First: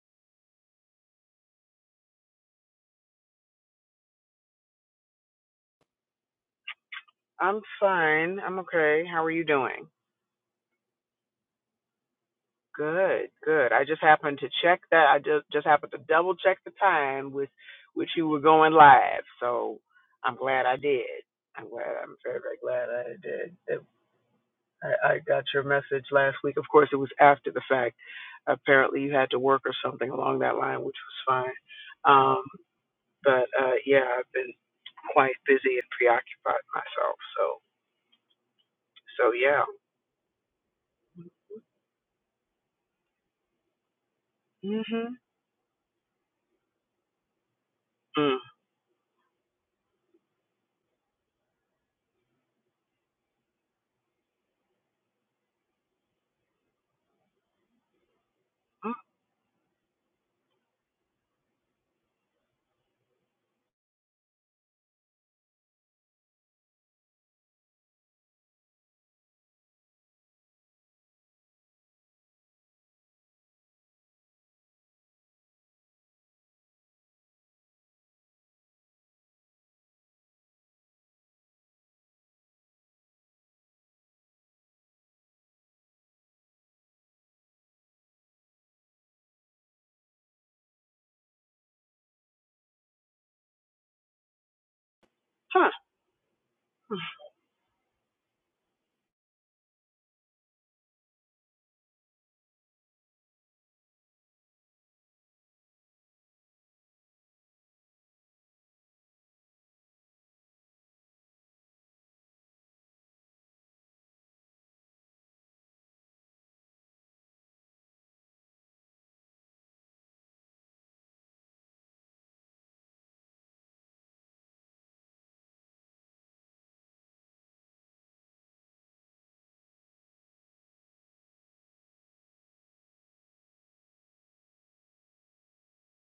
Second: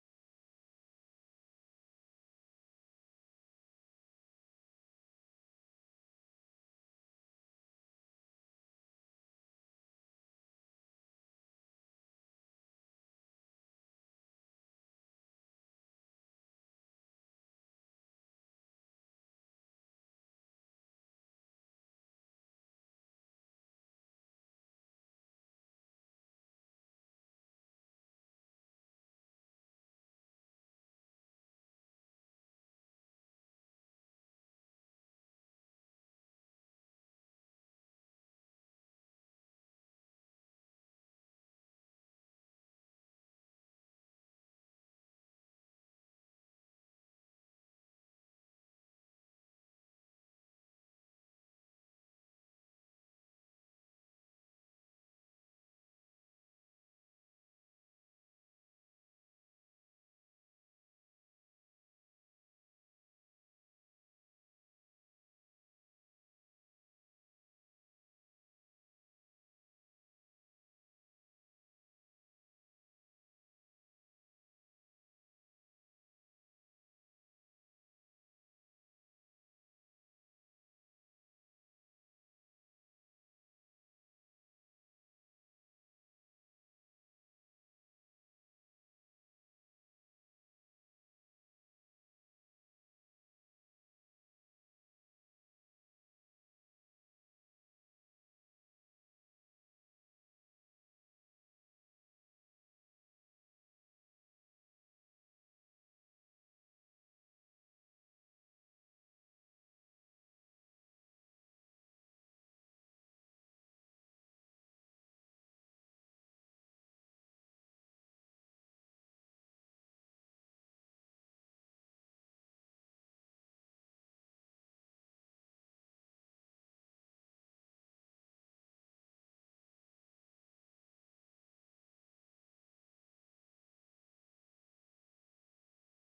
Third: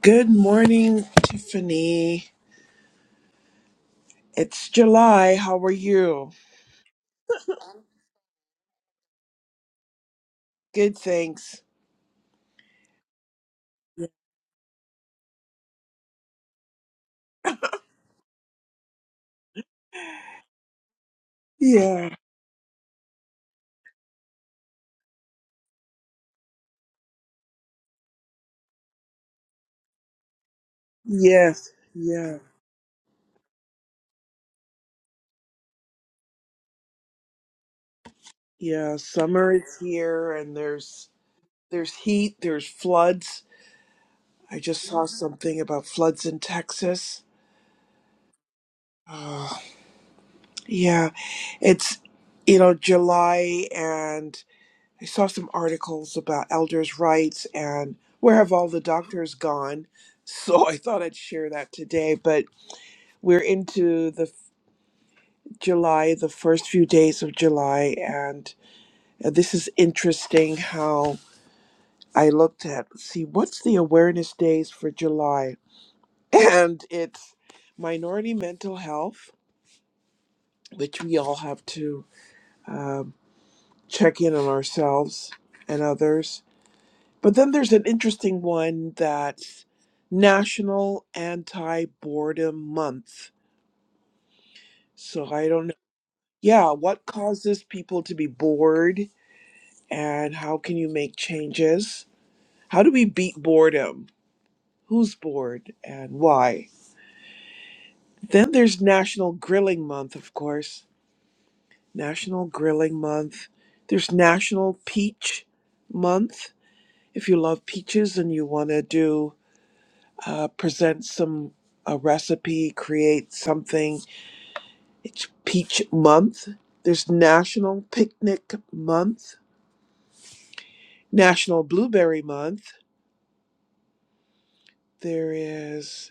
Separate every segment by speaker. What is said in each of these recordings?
Speaker 1: Good morning, Tiffany. It's July. How are you?
Speaker 2: I'm fine. I'm okay. How are you doing?
Speaker 1: Good, thanks.
Speaker 2: Good, good. I just happened to check that. I just just happened to double check the time with which you were going live. So I'm glad I did. I'm glad.
Speaker 1: Yeah.
Speaker 2: I'm very very glad I did. It- I, I got your message last week. Of course, it was after the fact. Apparently, you had to work or something along that line, which was fine.
Speaker 1: Yes. Yeah.
Speaker 2: Um, but uh, yeah, I've been quite busy and preoccupied myself. So
Speaker 1: Yeah.
Speaker 2: so
Speaker 1: Summer
Speaker 2: yeah.
Speaker 1: is here and there's there's heat, there's floods. I just saw
Speaker 2: Mhm.
Speaker 1: something about floods in Texas. Oh, yeah. It's you know, July and I saw some articles about elders' rights and where have all the doctors gone? So I thought I'd share that today, but we're into the July, the first few days of July, and uh, this is interesting how I looked at let's see what's the awareness days for July, and it's minority mental health, which we all have to um, check in on ourselves and others. But then there's an interesting one that's National Anti Boredom Month. So I
Speaker 2: Mm.
Speaker 1: don't know. Yeah, what causes people to be bored? and how can you make changes? How do we beat boredom? Who's bored and why? Then there's National Grilling Month, of course. National Grilling Month. There's National Peach Month. If you love peaches and you want to do uh, present some a recipe, create something, it's Peach Month. There's National Picnic Month. National Blueberry Month. There is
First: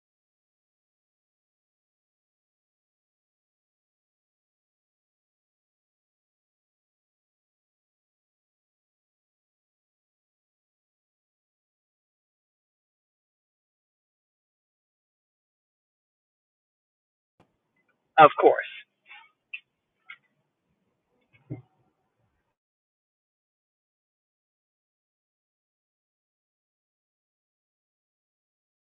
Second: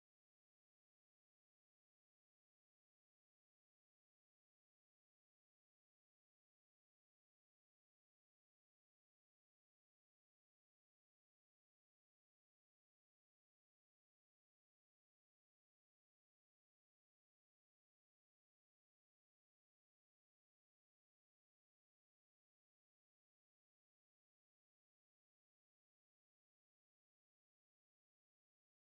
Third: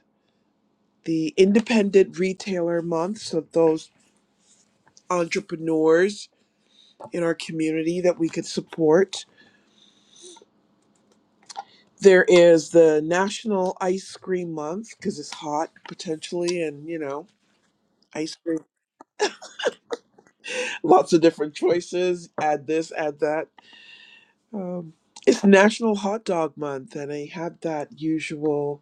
Speaker 1: the independent retailer month so those entrepreneurs in our community that we could support there is the national ice cream month because it's hot potentially and you know
Speaker 2: Of
Speaker 1: ice cream
Speaker 2: course.
Speaker 1: lots of different choices add this add that um, it's national hot dog month and they have that usual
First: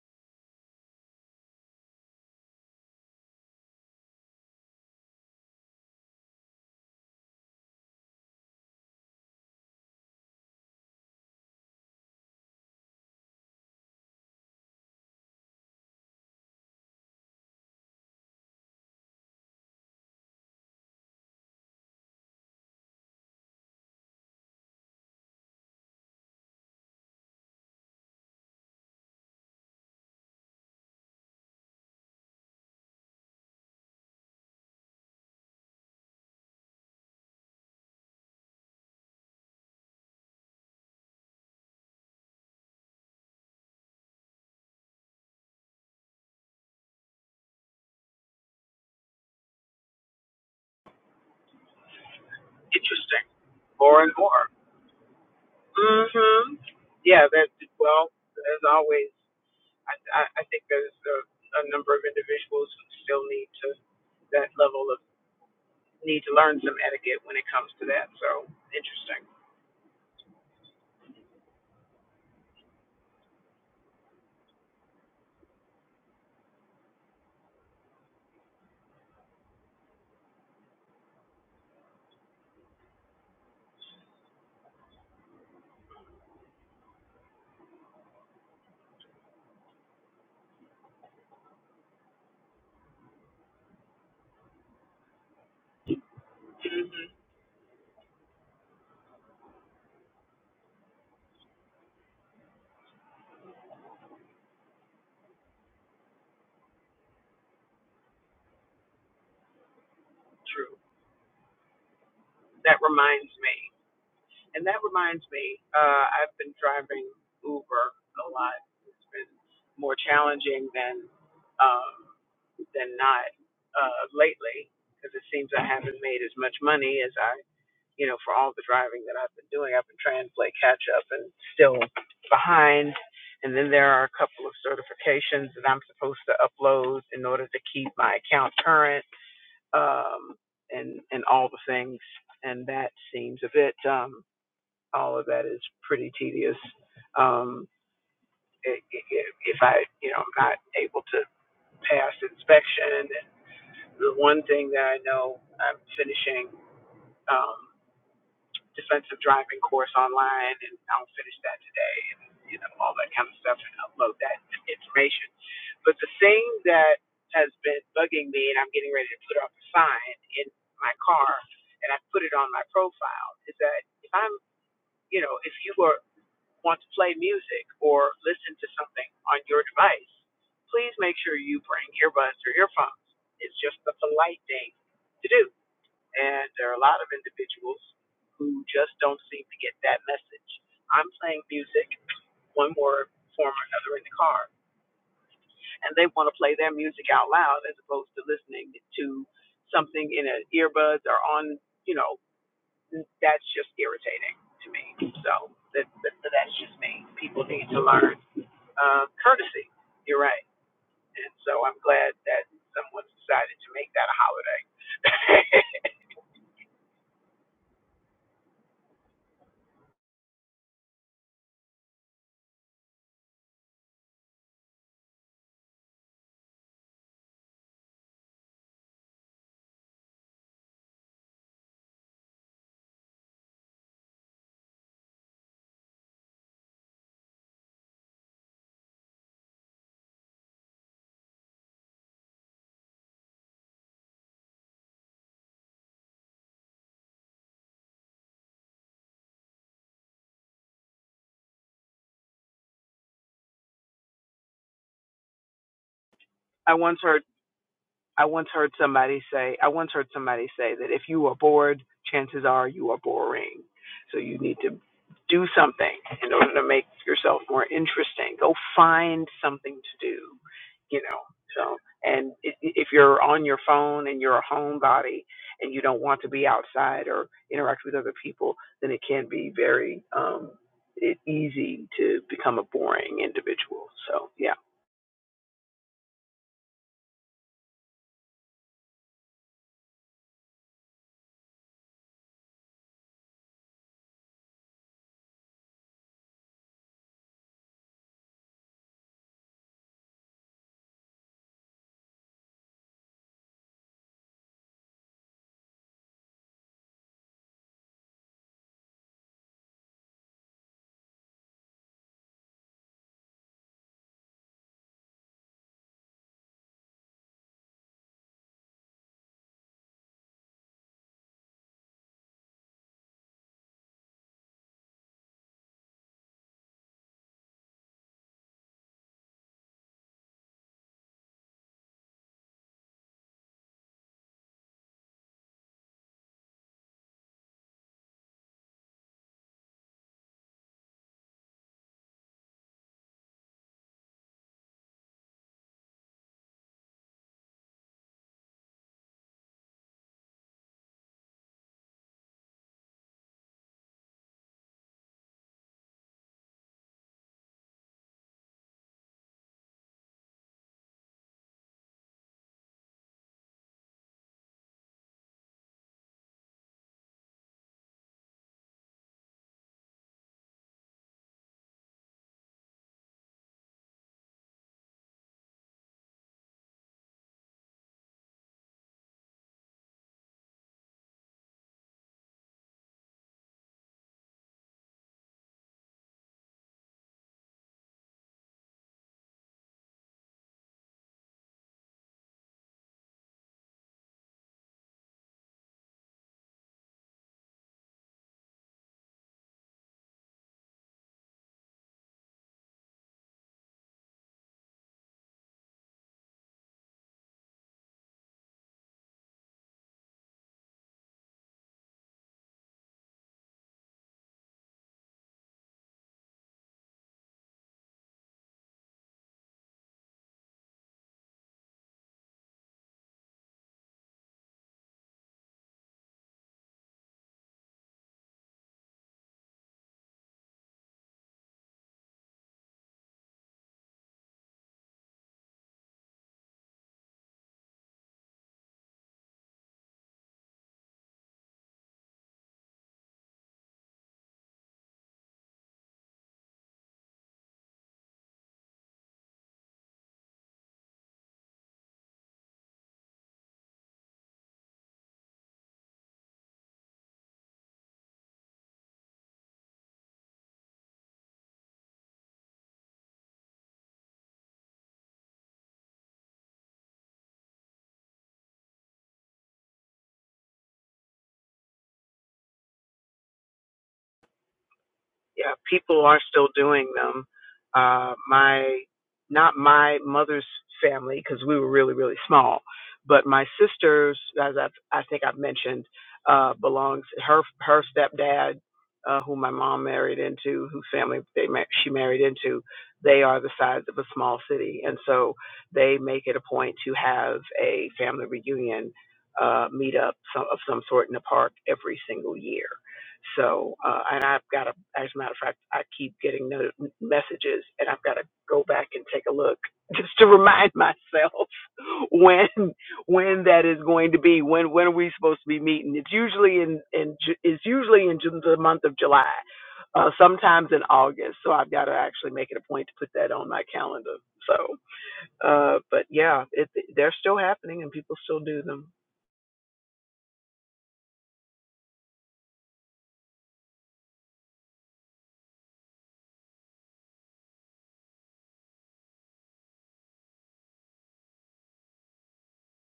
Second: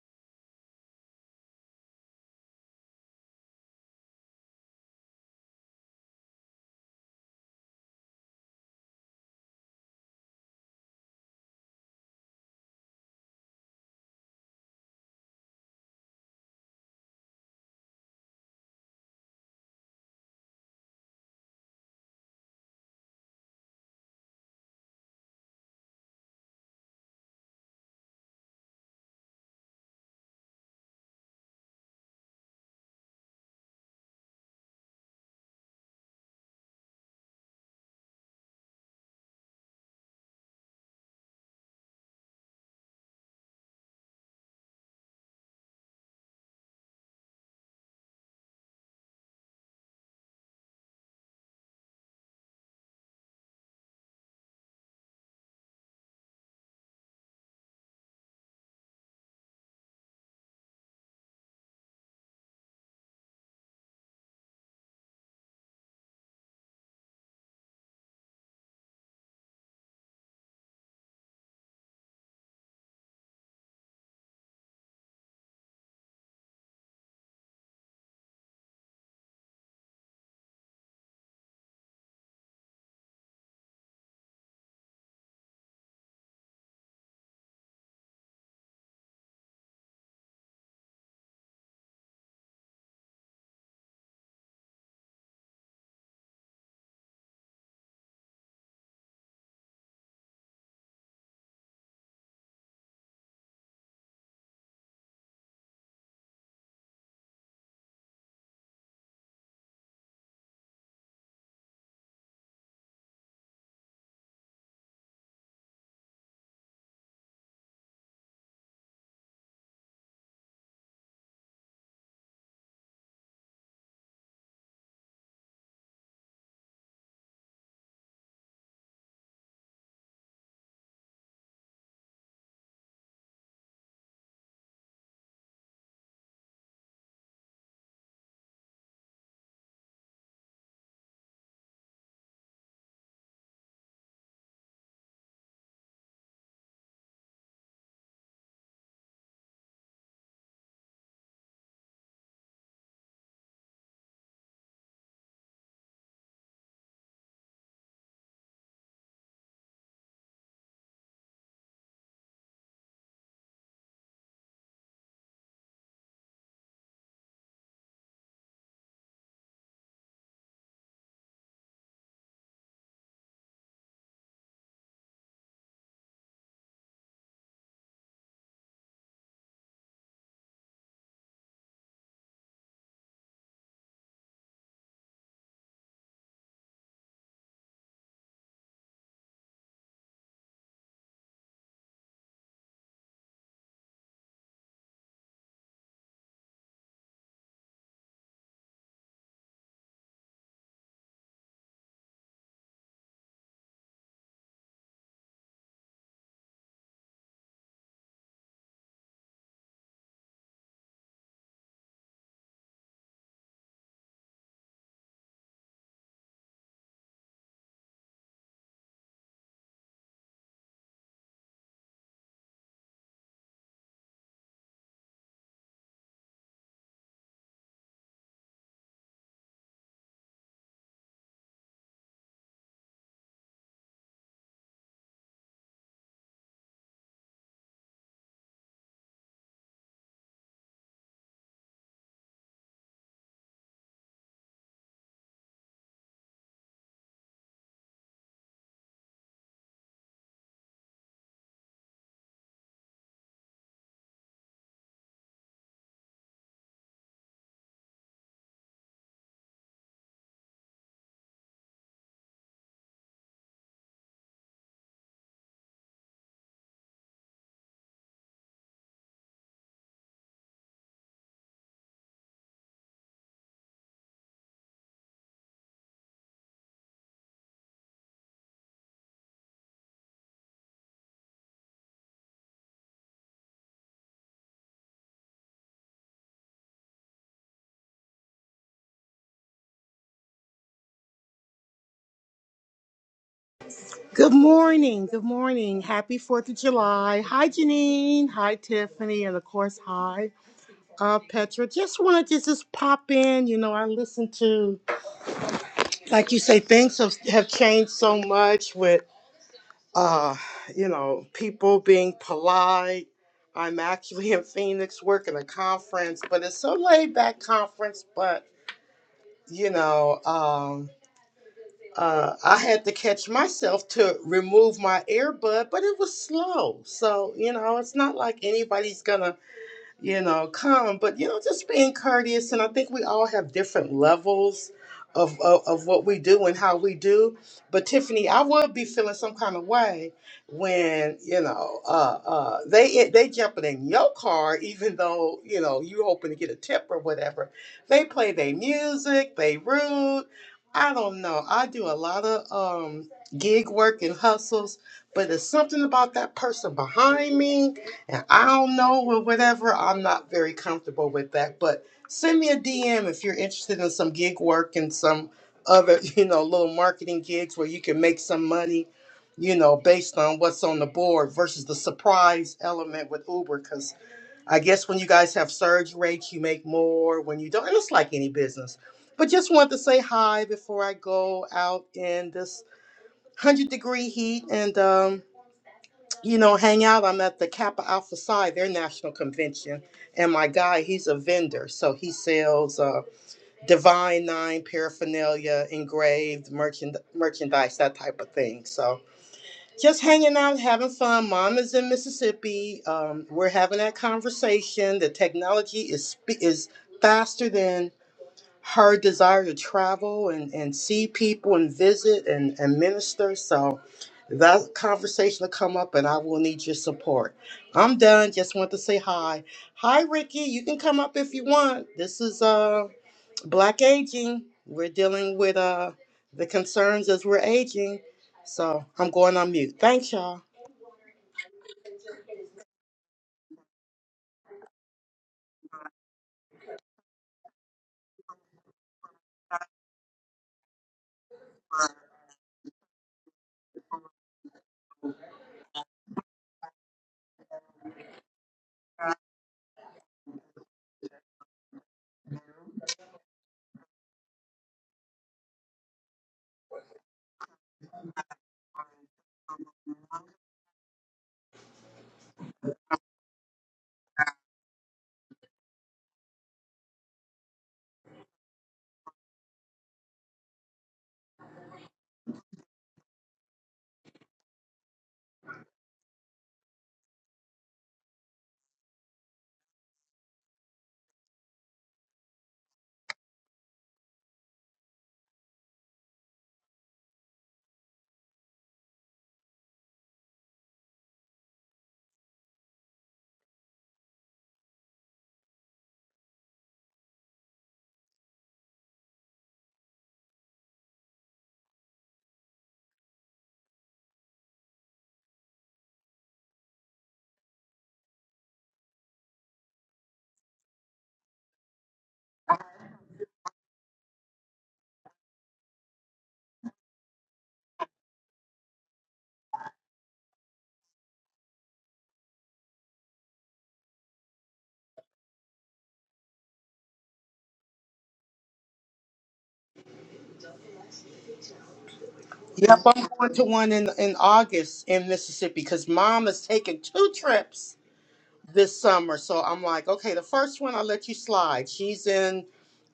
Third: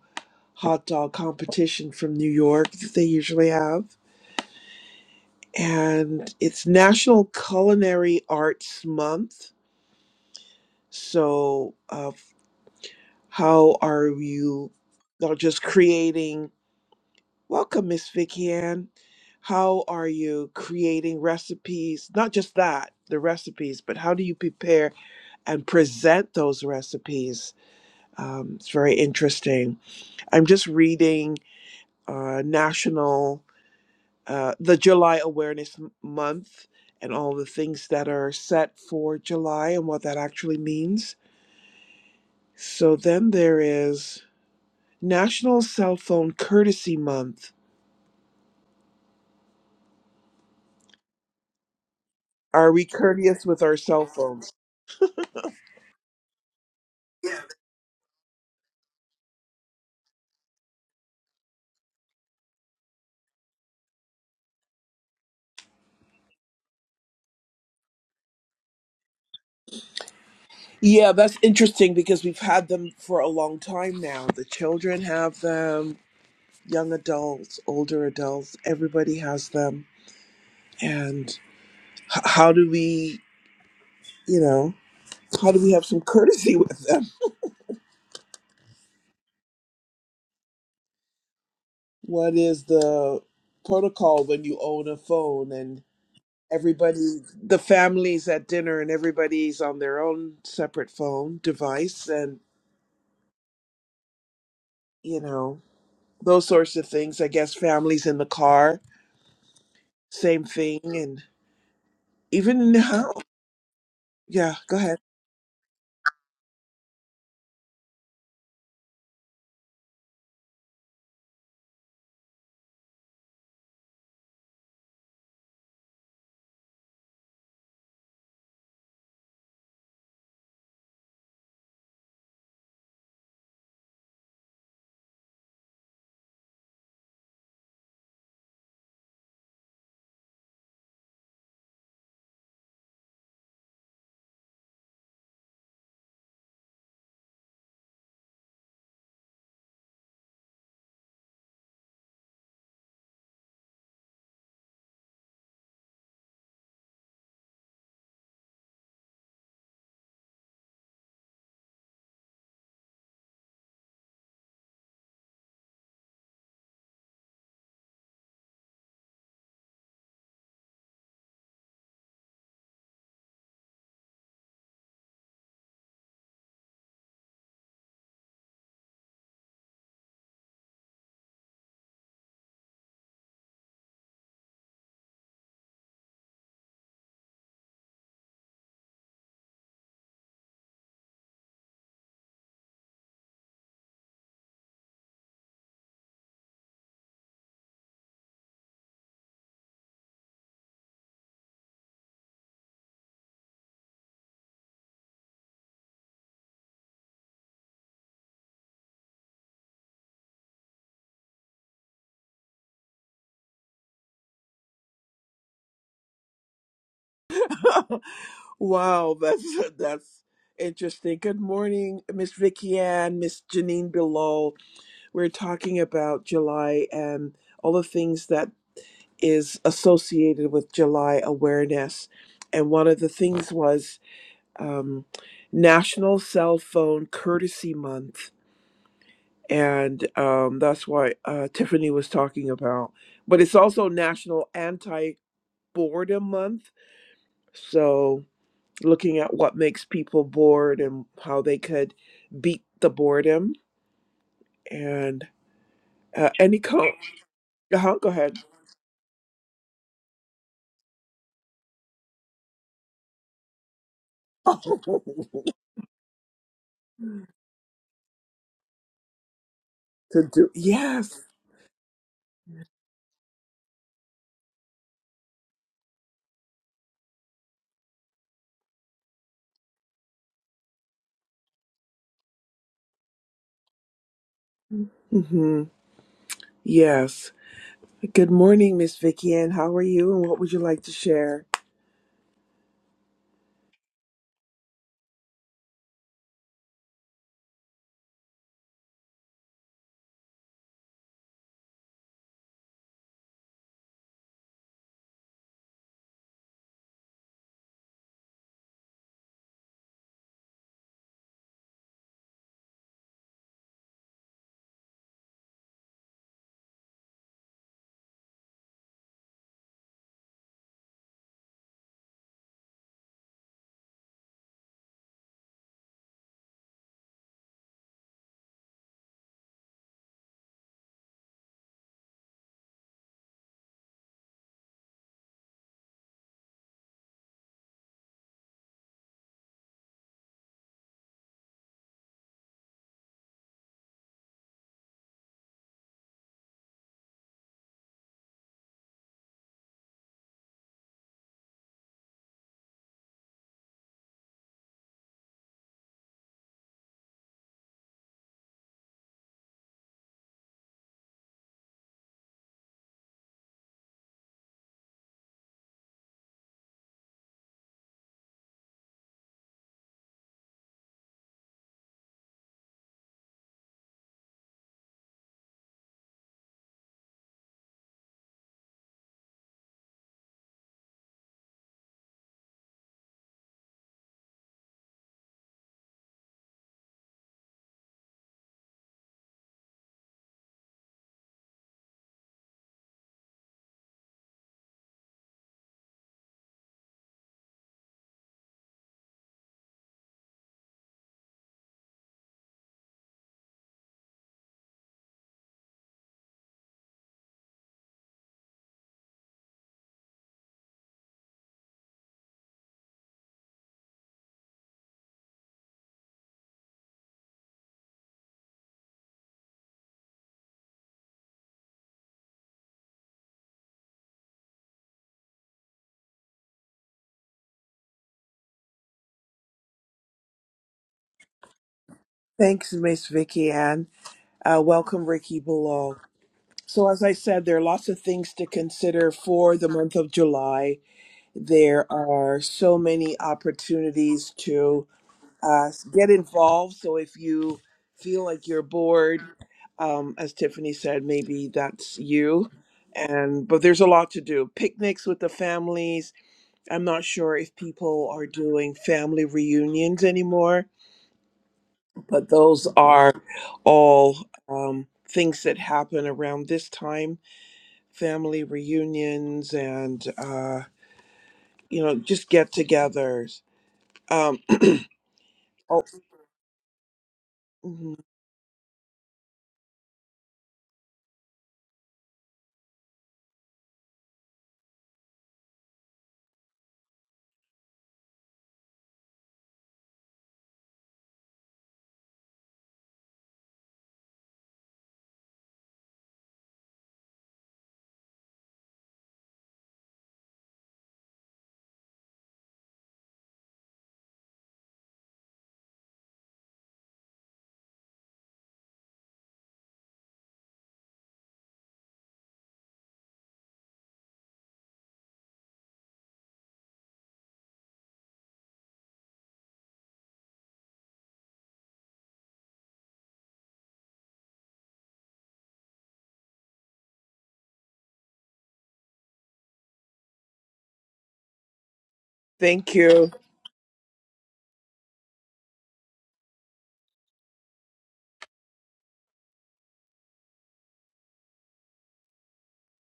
Speaker 1: hot dog competition from new york that they usually have and it's national culinary arts month So, uh, how are you not just creating? Welcome, Miss Vicky Ann. How are you creating recipes? Not just that, the recipes, but how do you prepare and present those recipes? Um, it's very interesting. I'm just reading uh, National, uh, the July Awareness M- Month, and all the things that are set for July and what that actually means. So then there is. National Cell Phone Courtesy Month. Are we
Speaker 2: Interesting.
Speaker 1: courteous with our
Speaker 2: More
Speaker 1: cell
Speaker 2: and more.
Speaker 1: phones?
Speaker 2: hmm Yeah, that, well, as always, I, I, I think there's a, a number of individuals who still need to, that level of, need to learn some etiquette when it comes to that. So, interesting.
Speaker 1: Yeah, that's interesting because we've had them for a long time now. The children have them, young adults, older adults, everybody has them. And h- how do we, you know, how do we have some courtesy with them? What is the protocol when you own a phone and
Speaker 2: hmm
Speaker 1: everybody, the family's at dinner and everybody's on their own separate phone device? and you know, those sorts of things. I guess families in the car, same
Speaker 2: True.
Speaker 1: thing, and even
Speaker 2: That
Speaker 1: now,
Speaker 2: reminds me.
Speaker 1: Yeah,
Speaker 2: And
Speaker 1: go
Speaker 2: that
Speaker 1: ahead.
Speaker 2: reminds me, uh, I've been driving Uber a lot. It's been more challenging than um, than not uh, lately because it seems I haven't made as much money as I, you know, for all the driving that I've been doing. I've been trying to play catch up and still behind. And then there are a couple of certifications that I'm supposed to upload in order to keep my account current um, and and all the things. And that seems a bit. um, all of that is pretty tedious. Um, if I, you know, I'm not able to pass inspection, and the one thing that I know I'm finishing um, defensive driving course online, and I'll finish that today, and you know all that kind of stuff, and upload that information. But the thing that has been bugging me, and I'm getting ready to put up a sign in my car, and I put it on my profile, is that if I'm, you know, if you are want to play music or listen to something on your device, please make sure you bring earbuds or earphones. It's just the polite thing to do. And there are a lot of individuals who just don't seem to get that message. I'm playing music, one more form or another in the car, and they want to play their music out loud as opposed to listening to something in an earbuds or on, you know, that's just irritating to me. So that, that, that's just me. People need to learn um, courtesy. You're right. And so I'm glad that someone's decided to make that a holiday.
Speaker 1: wow, that's that's interesting. Good morning, Miss Vicky Ann, Miss Janine below. We're talking about July and all the things that is associated with July awareness. And one of the things was um, National Cell Phone Courtesy Month and um, that's why uh, Tiffany was talking about. But it's also National Anti Boredom Month, so looking at what makes people bored and how they could beat the boredom. And uh, any
Speaker 2: I
Speaker 1: co-
Speaker 2: once heard
Speaker 1: uh go
Speaker 2: I
Speaker 1: ahead
Speaker 2: once heard somebody say, I once heard somebody say that if you are bored, chances are you are boring. So you need to do
Speaker 1: to
Speaker 2: something in order to make yourself more interesting. Go find something to do,
Speaker 1: do
Speaker 2: you know.
Speaker 1: yes,
Speaker 2: So, and i- i- if you're on your phone and you're a homebody and you don't want to be outside or interact with other people, then it can be very um, e- easy to become a boring individual. So, yeah.
Speaker 1: hmm yes. Good morning, Miss Vicky Ann. How are you? And what would you like to share?
Speaker 3: Good morning. Good morning. Happy 4th of July. Hi, Janine. Hi, Tiffany. And of course, hi, uh, Petra. Just wanted to just pop in. You know, I listen to, like you say, things have, have changed so much with, uh, you know, people being polite. I'm actually in Phoenix working a conference, but it's a laid back conference, but, you know, um, uh, I had to catch myself to remove my earbud, but it was slow. So, you know, it's not like anybody's going to you know, calm, but you know, just being courteous. And I think we all have different levels of, of, of what we do and how we do. But Tiffany, I would be feeling some kind of way when, you know, uh, uh, they they jumping in your car, even though, you know, you hoping to get a tip or whatever. They play their music, they rude. I don't know. I do a lot of um, gig work and hustles, but there's something about that person behind me and I don't know or whatever. I'm not very comfortable with that. But send me a DM if you're interested in some gig work and some other, you know, little marketing gigs where you can make some money, you know, based on what's on the board versus the surprise element with Uber. Because I guess when you guys have surge rates, you make more. When you don't, and it's like any business. But just wanted to say hi before I go out in this one hundred degree heat and um you know, hang out. I'm at the Kappa Alpha Psi, their national convention, and my guy, he's a vendor, so he sells uh, Divine Nine paraphernalia, engraved merchand- merchandise, that type of thing. So just hanging out, having fun. Mom is in Mississippi. Um, we're having that conversation. The technology is spe- is faster than her desire to travel and, and see people and visit and, and minister. So that conversation will come up and I will need your support. I'm done. Just want to say hi. Hi, Ricky. You can come up if you want. This is uh Black Aging. We're dealing with uh the concerns as we're aging. So I'm going on mute. Thanks, y'all.
Speaker 1: Thanks, Miss Vicky Ann. Uh, welcome, Ricky below. So, as I said, there are lots of things to consider for the month of July. There are so many opportunities to uh, get involved. So, if you feel like you're bored, um, as Tiffany said, maybe that's you. And but there's a lot to do. Picnics with the families. I'm not sure if people are doing family reunions anymore, but those are all um, things that happen around this time family reunions and uh, you know just get-togethers. Um,
Speaker 2: yeah,
Speaker 1: oh,
Speaker 2: people are still doing them.
Speaker 1: mhm.
Speaker 2: Uh, my, not my mother's family, because we were really, really small, but my sister's, as I've, I think I've mentioned, uh, belongs her her stepdad, uh, who my mom married into, whose family they mar- she married into. They are the size of a small city, and so they make it a point to have a family reunion uh, meetup some, of some sort in the park every single year so, uh, and I've got to, as a matter of fact, I keep getting no messages and I've got to go back and take a look just to remind myself when, when that is going to be, when, when are we supposed to be meeting? It's usually in, in, Ju- it's usually in Ju- the month of July, uh, sometimes in August. So I've got to actually make it a point to put that on my calendar. So, uh, but yeah, it, they're still happening and people still do them.
Speaker 1: thank
Speaker 3: Yep, I'm
Speaker 1: you.
Speaker 3: going to one in, in August in Mississippi because mom is taking two trips. this summer. So I'm like, okay, the first one I let you slide. She's in,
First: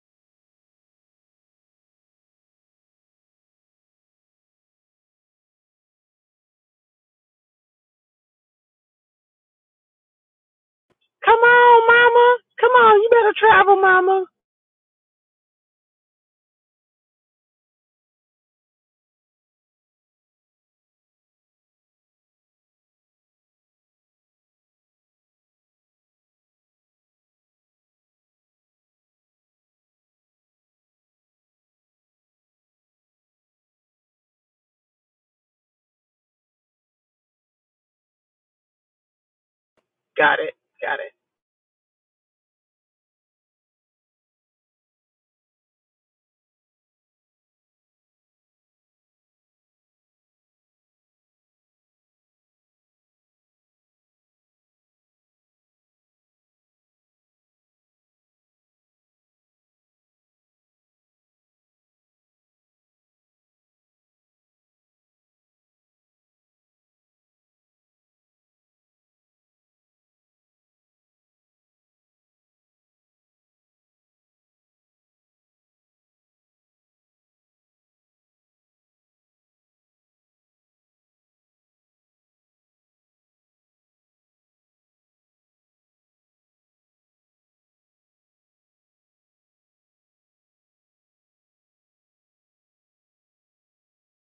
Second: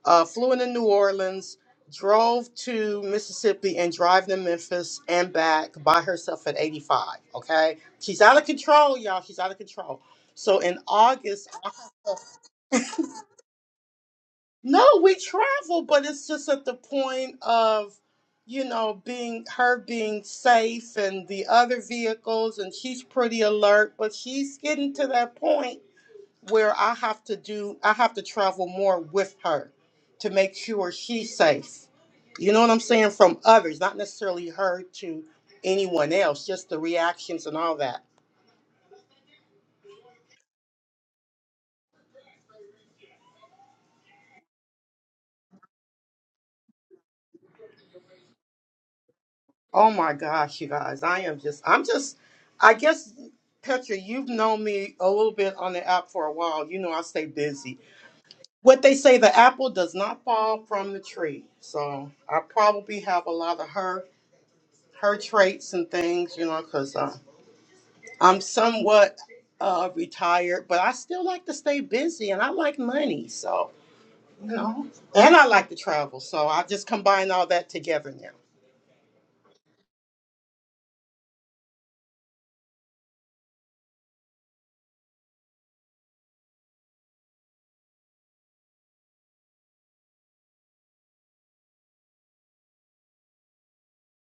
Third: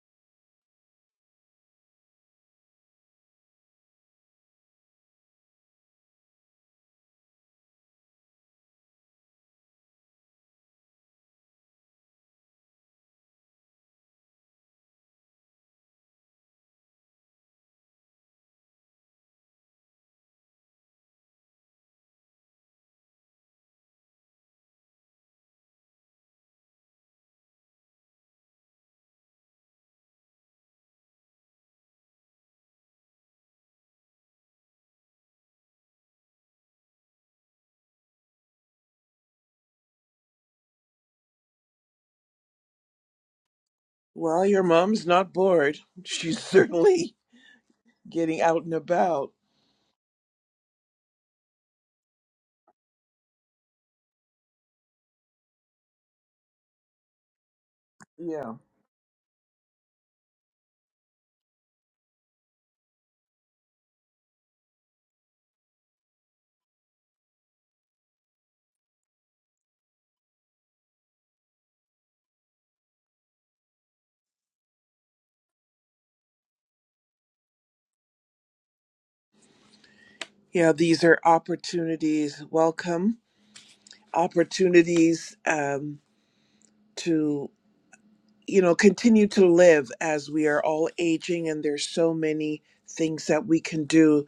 Speaker 3: uh, flew into New Orleans, drove to Mississippi, and drive to Memphis and back by herself at 85. Okay, she's out of control, y'all. She's out of control. So in
Speaker 2: Come
Speaker 3: August,
Speaker 2: on, mama. Come on. You better travel, mama.
Speaker 3: no, we travel, but it's just at the point of. You know, being her being safe and the other vehicles, and she's pretty alert, but she's getting to that point where I have to do I have to travel more with her to make sure she's safe. You know what I'm saying? From others, not necessarily her to anyone else, just the reactions and all that.
Speaker 2: Got it. Got it.
Speaker 1: Well, your mom's not bored. She's certainly getting out and about.
Speaker 3: Oh my gosh, you guys, I am just I'm just I guess Petra, you've known me a little bit on the app for a while. You know I stay busy.
Speaker 1: Yeah,
Speaker 3: What they say the apple does not fall from the tree. So I probably have a lot of her her traits and things, you know, because I'm somewhat uh, retired, but I still like to stay busy and I like money. So, you know, and I like to travel. So I just combine all that together now.
Speaker 1: yeah. These are opportunities. Welcome opportunities um, to you know continue to live as we are all aging, and there's so many things that we can do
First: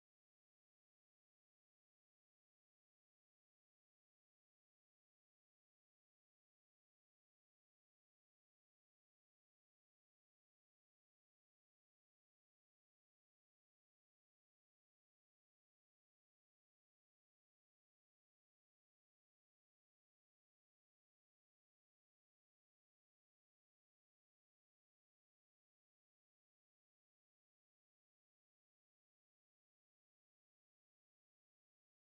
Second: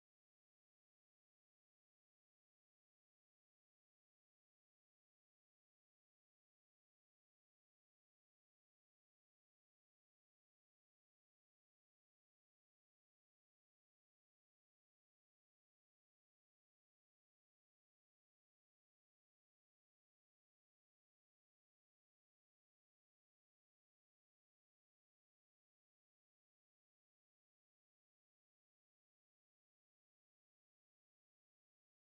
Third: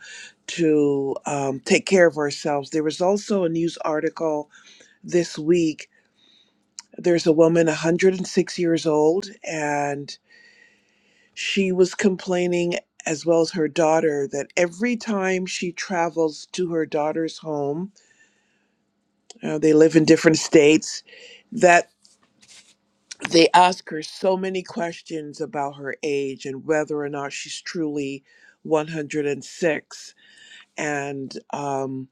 Speaker 1: to um, take care of ourselves. There was also a news article this week. There's a woman 106 years old, and she was complaining, as well as her daughter, that every time she travels to her daughter's home, uh, they live in different states, that they ask her so many questions about her age and whether or not she's truly 106. And six. And um,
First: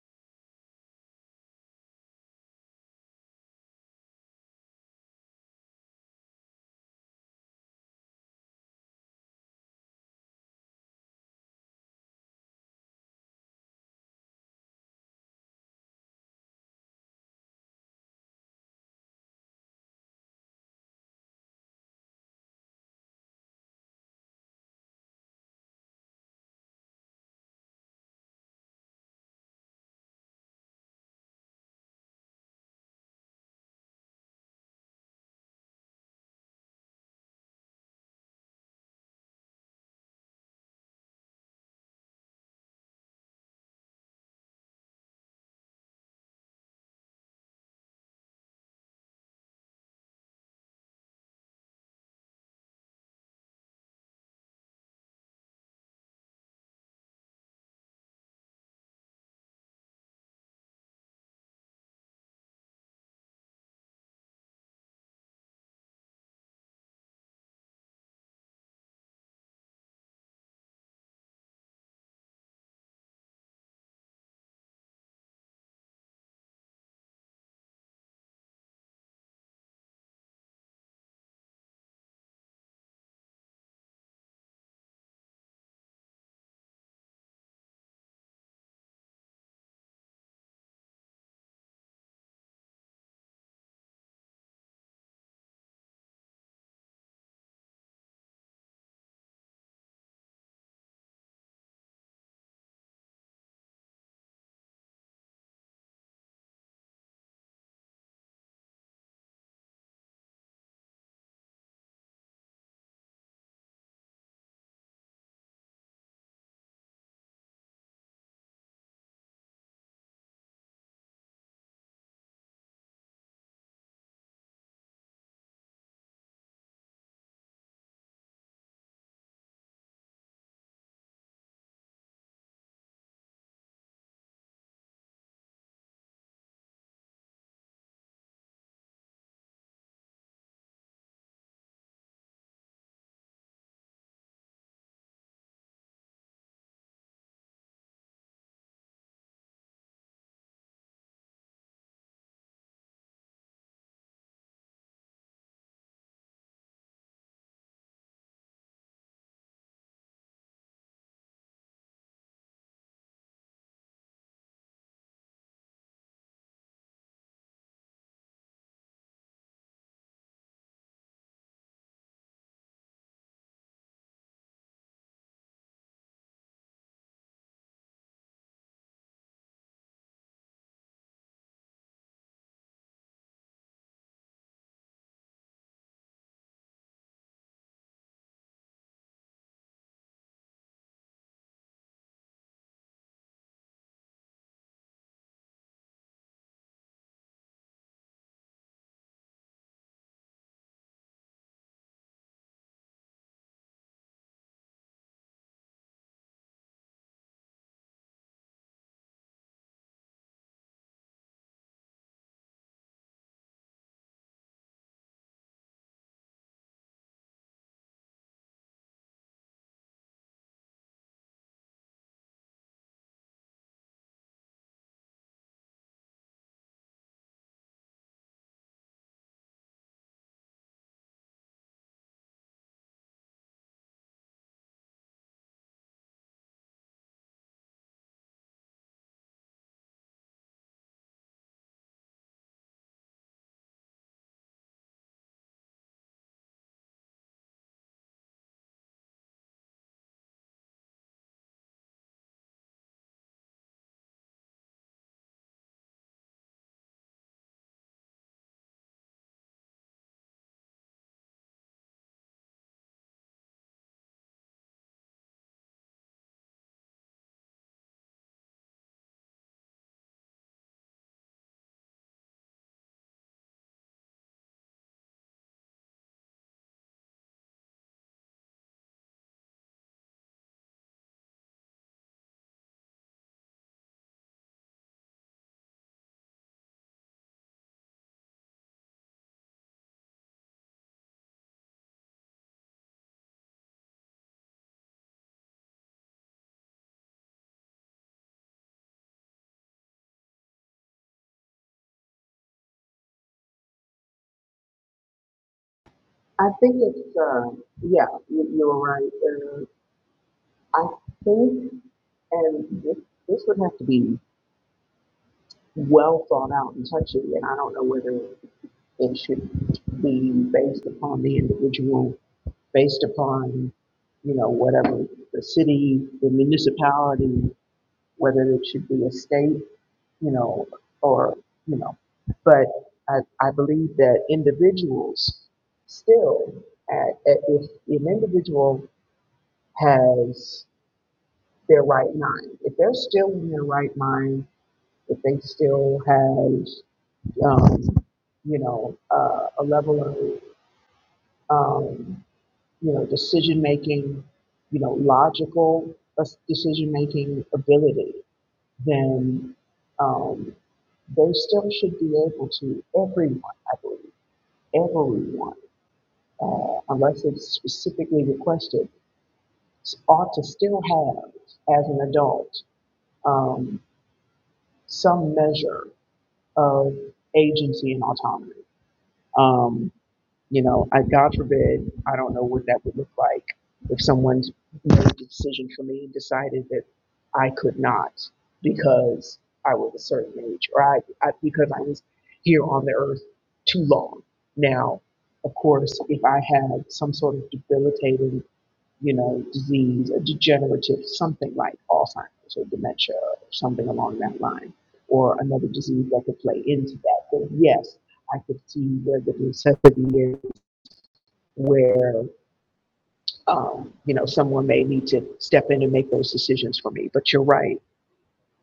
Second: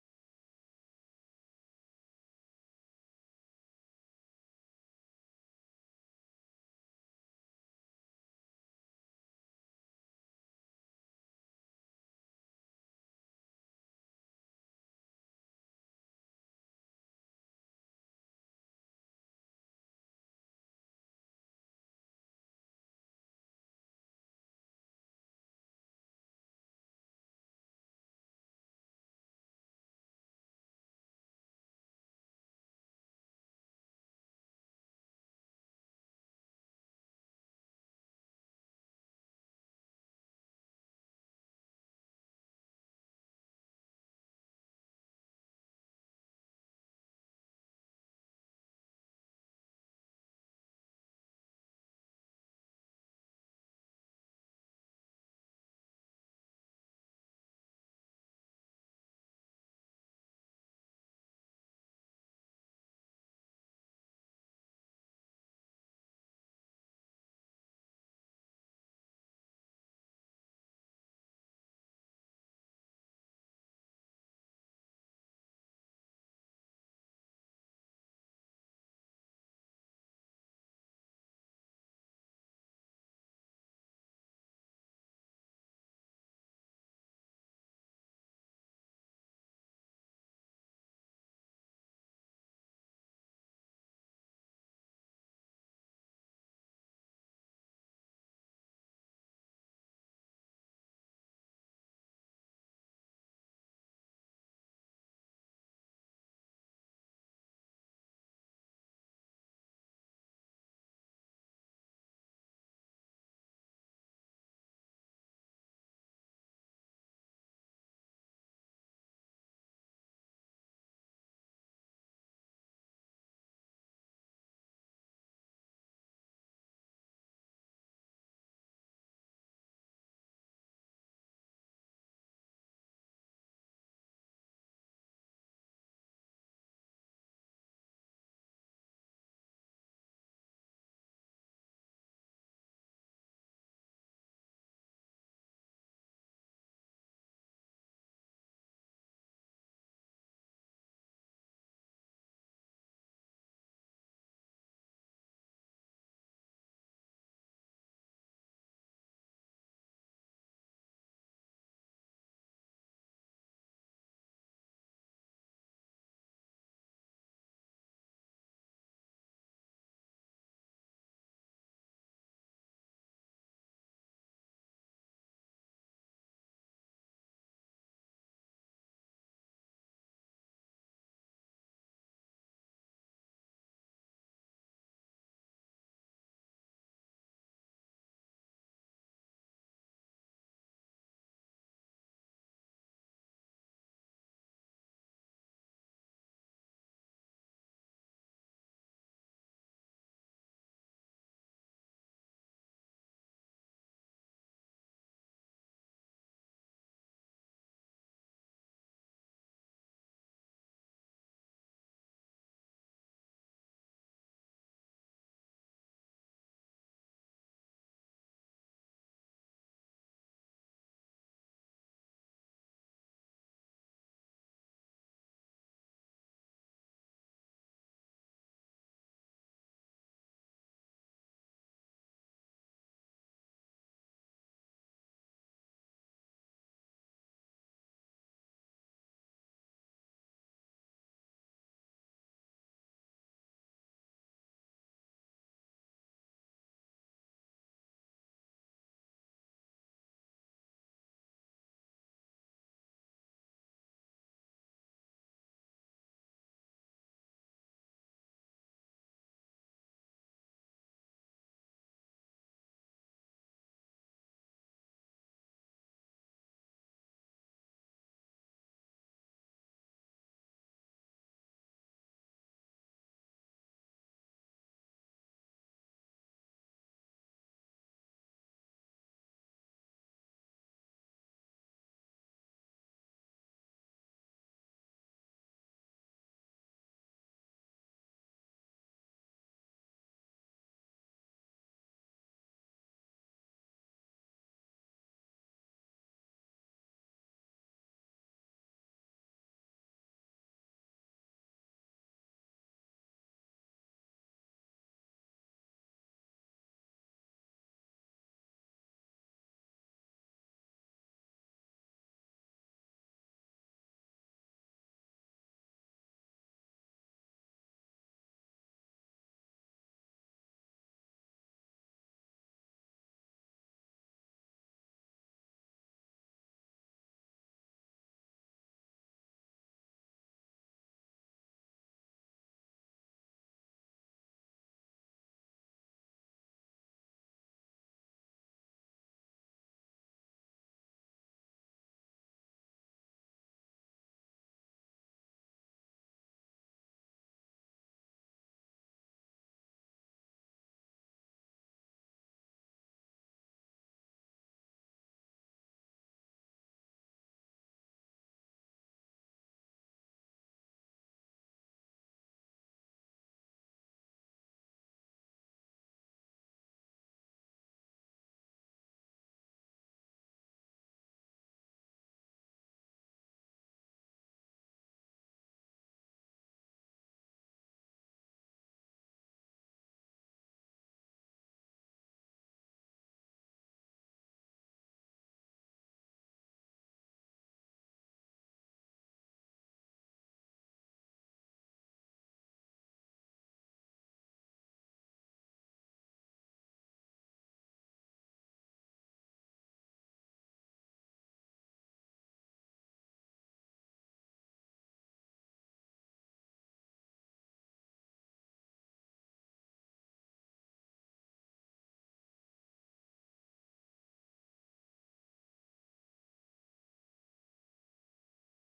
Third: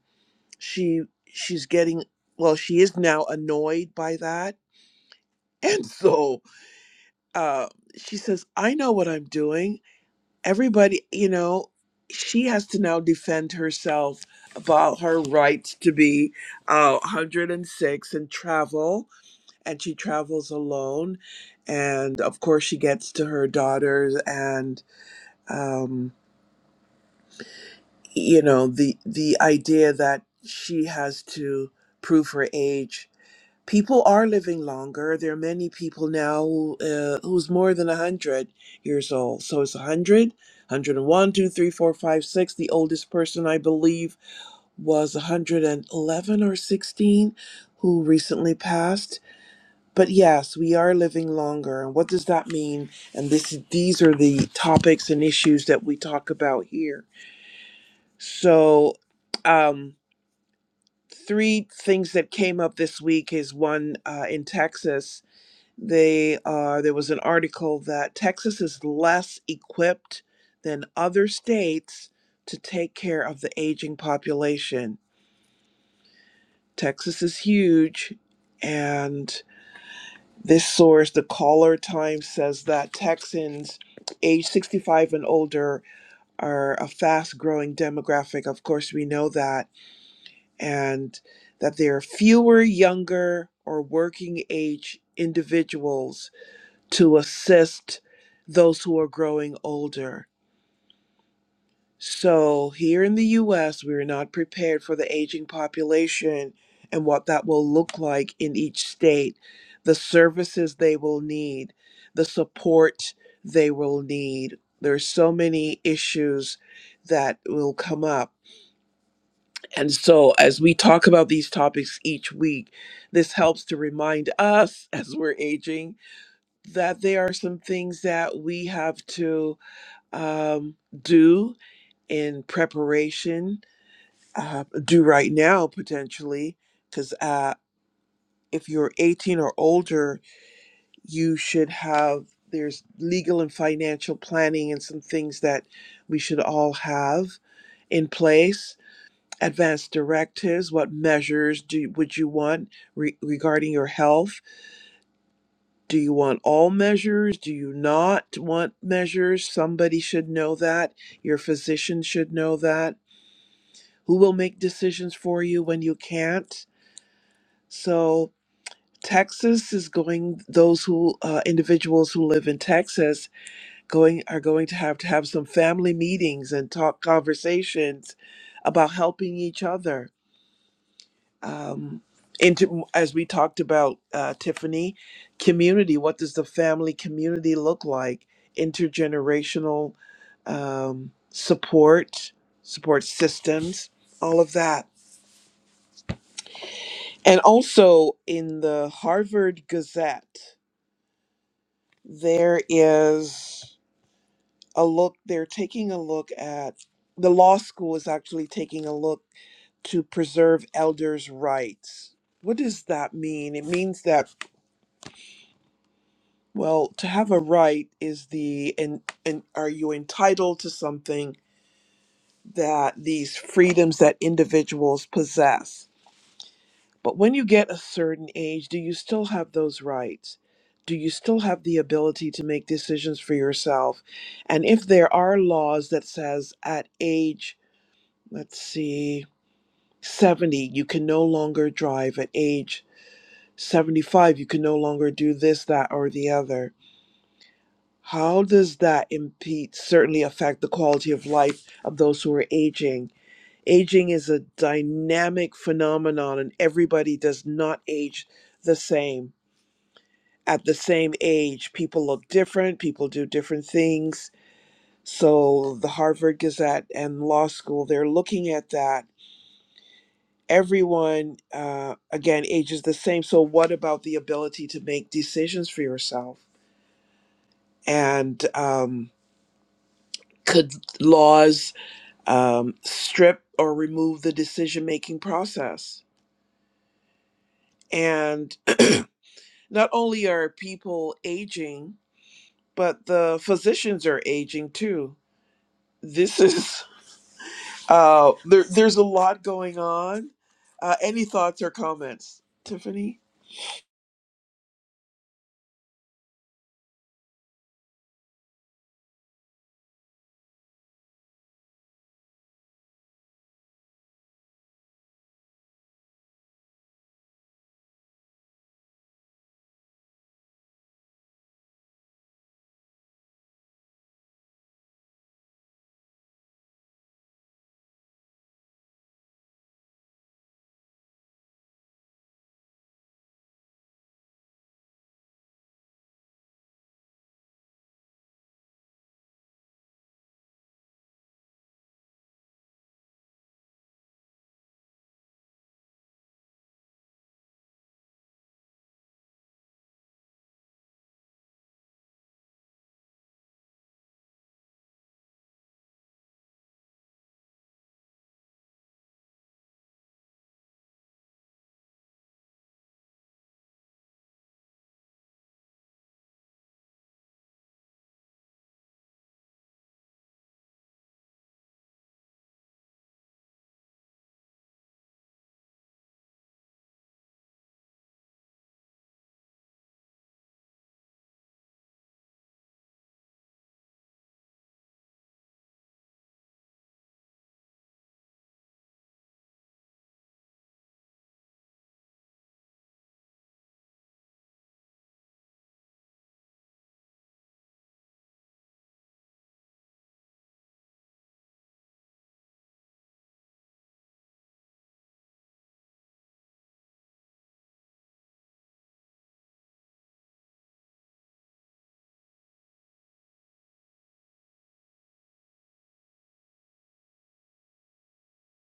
Speaker 1: she she's getting well, she is now annoyed by that. And so uh, she says, I know what I'm doing. Everybody, you know, she has to now defend herself about her rights to be uh, 106 and travel. And she travels alone. And of course, she gets to her daughters. And, um, you know, the, the idea that she has to prove her age people are living longer. There are many people now who, uh, who's more than 100 years old. So it's 100, 101, The oldest person, I believe, was 111 or 16 who recently passed. But yes, we are living longer. And what does that mean? And this, these are the topics and issues that we talk about here. So, um, three things that came up this week is one uh, in Texas They are, there was an article that Texas is less equipped than other states to take care of the aging population. Texas is huge, and this source, the Caller Times, says that Texans age 65 and older are a fast growing demographic. Of course, we know that, and that there are fewer younger or working age individuals to assist those who are growing older. So, here in the US, we're not prepared for the aging population and what that will look like in each state, the services they will need, the support they will need. There's so many issues that will come up. And so, as we talk about these topics each week, this helps to remind us as we're aging that there are some things that we have to um, do in preparation, uh, do right now potentially, because uh, if you're 18 or older, you should have, there's legal and financial planning and some things that we should all have in place. Advanced directives, what measures do, would you want re- regarding your health? Do you want all measures? Do you not want measures? Somebody should know that. Your physician should know that who will make decisions for you when you can't. So Texas is going; those who uh, individuals who live in Texas going are going to have to have some family meetings and talk conversations about helping each other. Um, into as we talked about uh, Tiffany, community. What does the family community look like? Intergenerational um, support, support systems, all of that. And also in the Harvard Gazette, there is a look, they're taking a look at the law school is actually taking a look to preserve elders' rights. What does that mean? It means that, well, to have a right is the, and, and are you entitled to something that these freedoms that individuals possess? But when you get a certain age, do you still have those rights? Do you still have the ability to make decisions for yourself? And if there are laws that says at age, let's see, 70, you can no longer drive at age 75, you can no longer do this, that, or the other. How does that impede, certainly affect the quality of life of those who are aging? Aging is a dynamic phenomenon, and everybody does not age the same at the same age. People look different, people do different things. So, the Harvard Gazette and law school, they're looking at that. Everyone, uh, again, ages the same. So, what about the ability to make decisions for yourself? And um, could laws um, strip or remove the decision making process? And not only are people aging, but the physicians are aging too. This is Uh, there, there's a lot going on. Uh, any thoughts or comments, Tiffany?
Speaker 2: I think it's, uh, yeah, you, you were right. Uh, I think, and this, this would have to be well thought out and touchy, and I don't know whether it should be based upon the individual, based upon, you know, whatever the city, the municipality, whether it should be a state, you know, or, you know, but I, I believe that individuals still, at, at, if an individual has their right mind. If they're still in their right mind, if they still have, um, you know, uh, a level of, um, you know, decision making, you know, logical decision making ability, then um, they still should be able to, everyone, I believe, everyone, uh, unless it's specifically requested, ought to still have, as an adult, um, some measure of agency and autonomy. Um, you know, I, God forbid, I don't know what that would look like if someone made a decision for me and decided that I could not because I was a certain age or I, I because I was here on the earth too long. Now, of course, if I had some sort of debilitating you know, disease, a degenerative, something like Alzheimer's or dementia or something along that line, or another disease that could play into that. But yes, I could see where the necessity is where, um, you know, someone may need to step in and make those decisions for me. But you're right.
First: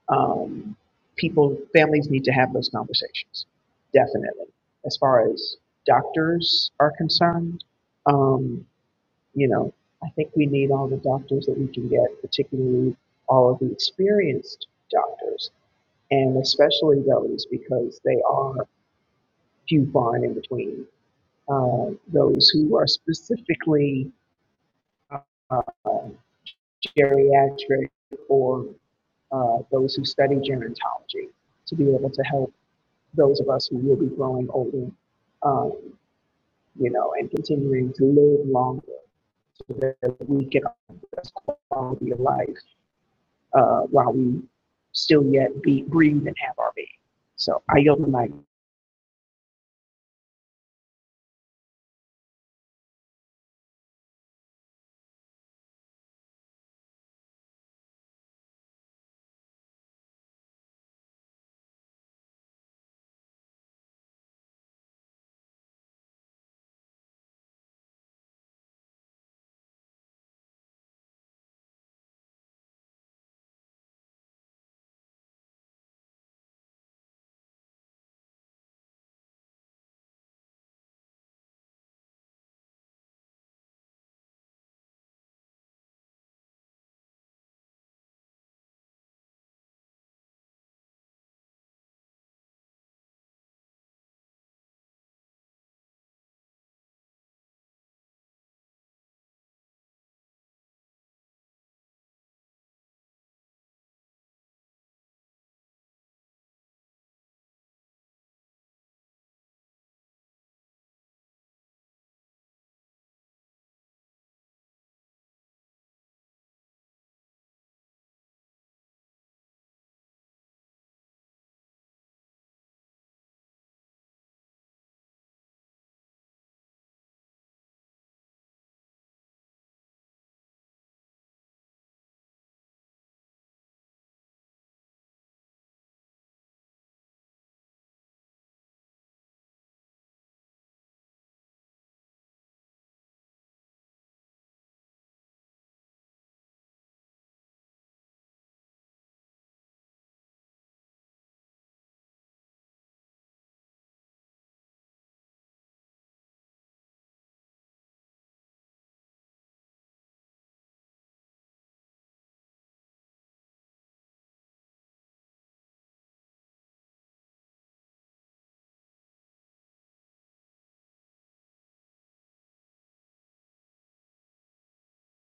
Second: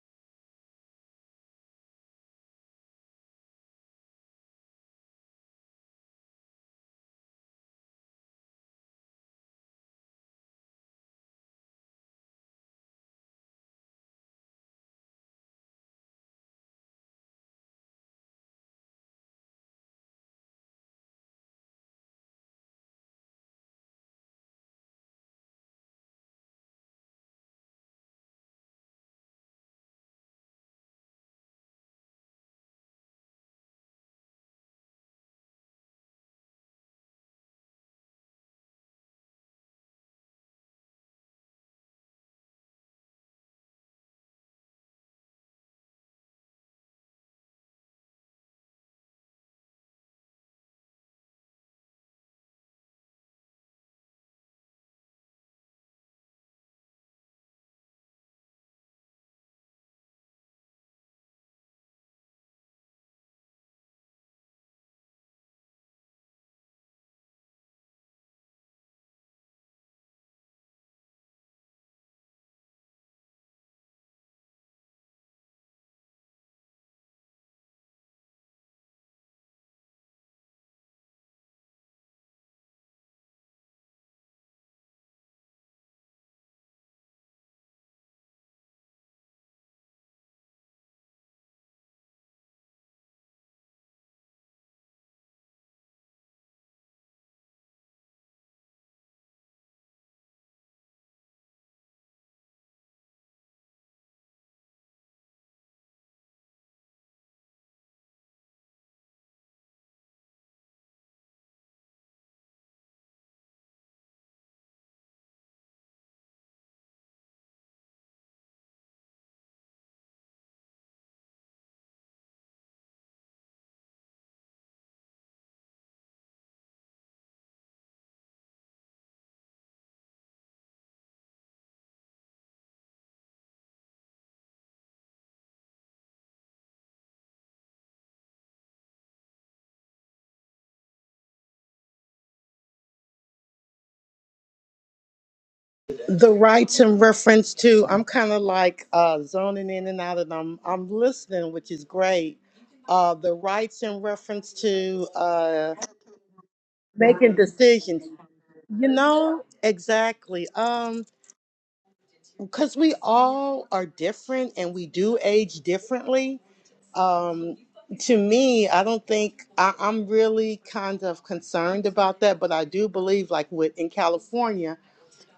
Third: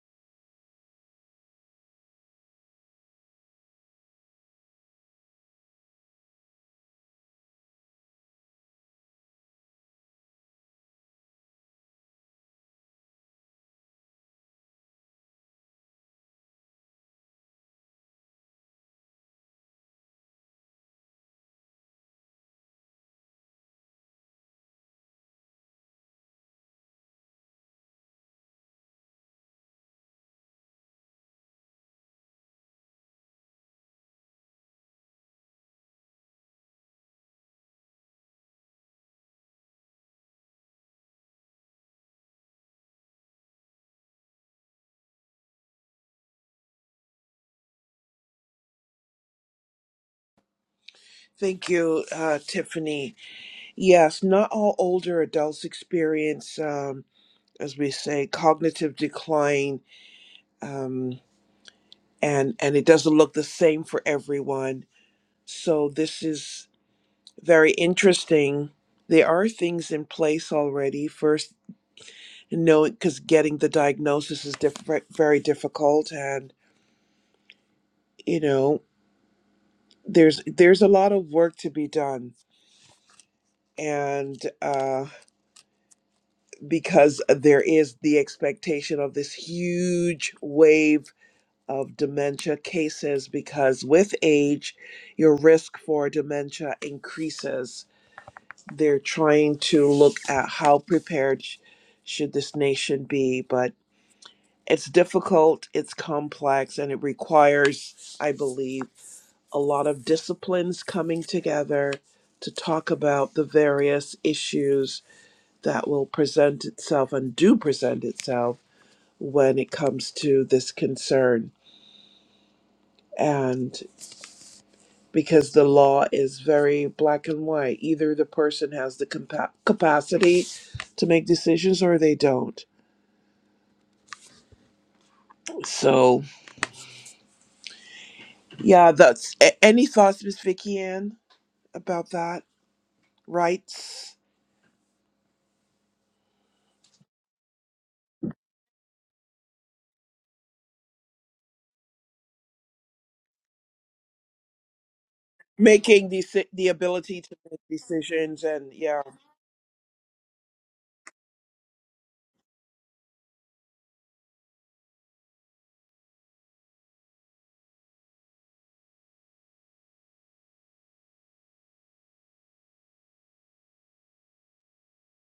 Speaker 2: Um, people, families need to have those conversations, definitely. As far as doctors are concerned, um, you know, I think we need all the doctors that we can get, particularly all of the experienced doctors, and especially those because they are few far and in between. Uh, those who are specifically uh, geriatric or uh, those who study gerontology to be able to help those of us who will be growing older, um, you know, and continuing to live longer so that we can have the best quality of life uh, while we still yet be, breathe and have our being. So I yield the mic.
Speaker 1: Thank you, uh, Tiffany. Yes, not all older adults experience, um, as we say, cognitive decline, um, and and it doesn't look the same for everyone. So this is very interesting. There are things in place already. First, knowing because getting the diagnosis is diff- very difficult, and you know there's there's a lot of work to be done and uh because there is the expectation of this huge wave of dementia cases because with age your risk for dementia increases they're trying to look at how prepared sh- should this nation be but it's difficult it's complex and it requires i believe a lot of disciplines coming together to talk about the various issues that will present itself and do present itself when it comes to this concern. And because the law is very black and white, either the person has the compa- capacity to make decisions or they don't. So, yeah, that's a- any thoughts, Miss Vicky Ann, about that? Rights,
Speaker 3: The rights in reference to, I'm kind of like uh, zoning in and out and I'm, I'm listening, which is great. Uh, the rights in reference to uh,
Speaker 1: making the si-, the ability to
Speaker 3: making
Speaker 1: make
Speaker 3: decisions,
Speaker 1: decisions, and
Speaker 3: you
Speaker 1: yeah.
Speaker 3: know, exactly. Um, because we all are different and we do age differently um to me i don't think I, i'm really kind of concerned about that but i do believe like with in california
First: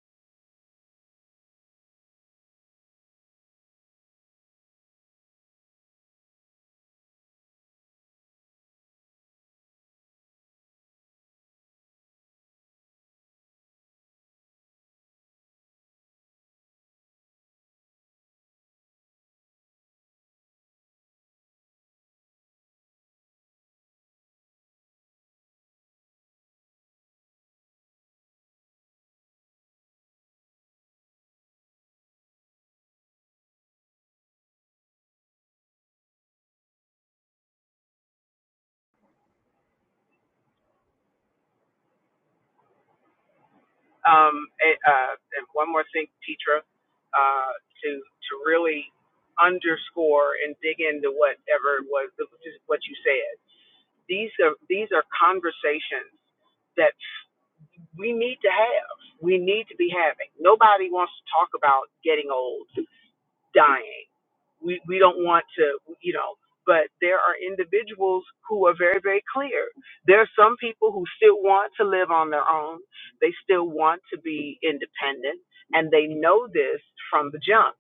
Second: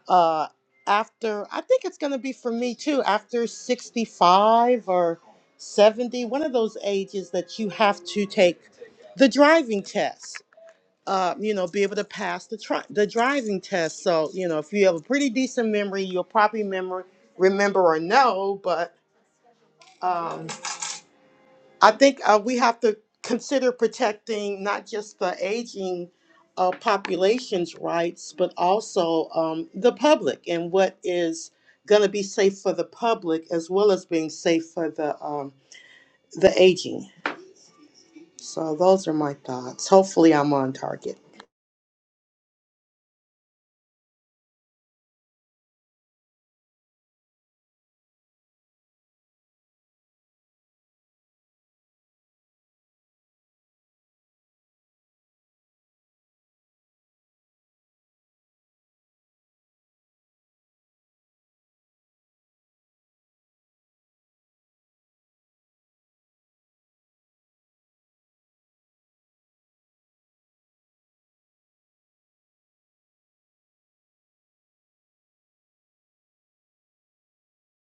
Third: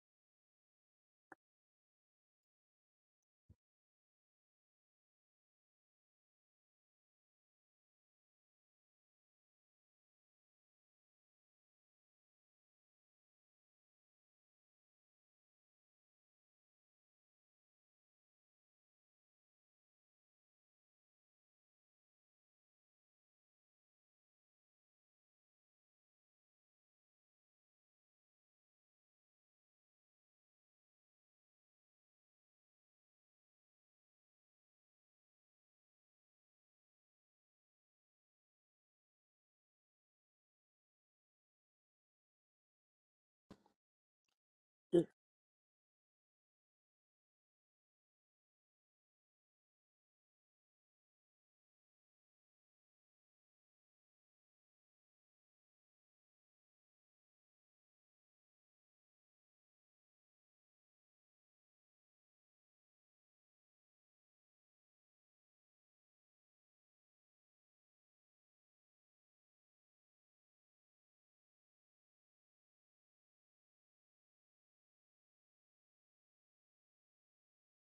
Speaker 3: uh after i think it's going to be for me too after 65 or 70 one of those ages that you have to take the driving test uh, you know, be able to pass the tri- the driving test. So, you know, if you have a pretty decent memory, you'll probably remember remember or know. But Um, I think uh, we have to consider protecting not just the aging uh, population's rights, but also um, the public and what is going to be safe for the public as well as being safe for the um, the aging. So those are my thoughts. Hopefully, I'm on target.
Speaker 2: Um, and, uh, and one more thing, Petra, uh, to to really underscore and dig into whatever was what you said. These are these are conversations that we need to have. We need to be having. Nobody wants to talk about getting old. dying. We we don't want to, you know. But there are individuals who are very very clear. There are some people who still want to live on their own. They still want to be independent, and they know this from the jump.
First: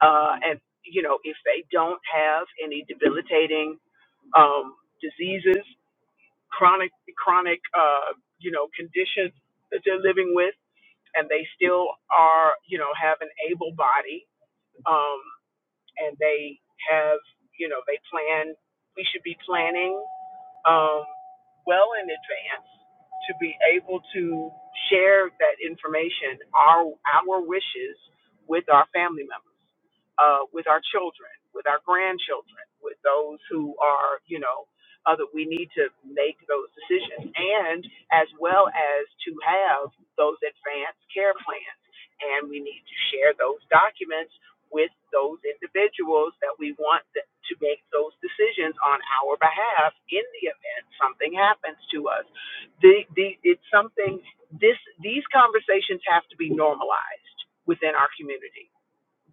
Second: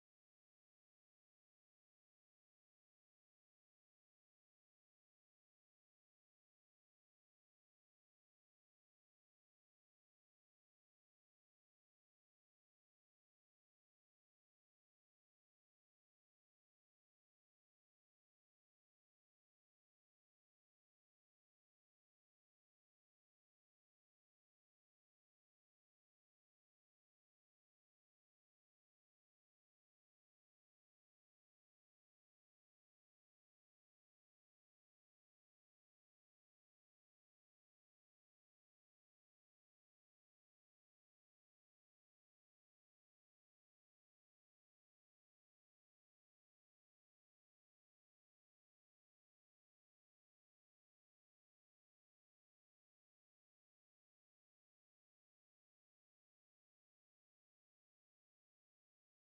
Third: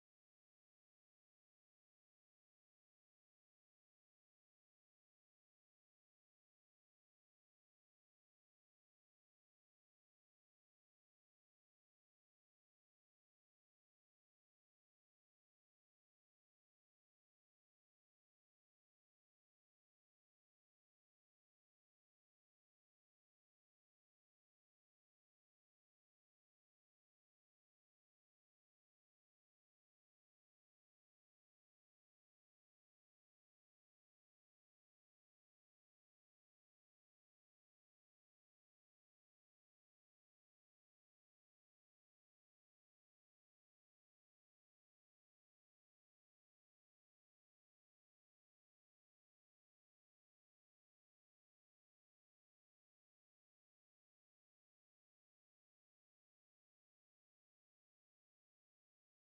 Speaker 2: Uh, and you know, if they don't have any debilitating um, diseases, chronic chronic uh, you know conditions that they're living with, and they still are you know have an able body um, and they have, you know, they plan. We should be planning um, well in advance to be able to share that information, our our wishes, with our family members, uh, with our children, with our grandchildren, with those who are, you know, other. We need to make those decisions, and as well as to have those advanced care plans, and we need to share those documents with those individuals that we want to make those decisions on our behalf in the event something happens to us. The, the, it's something, this, these conversations have to be normalized within our community.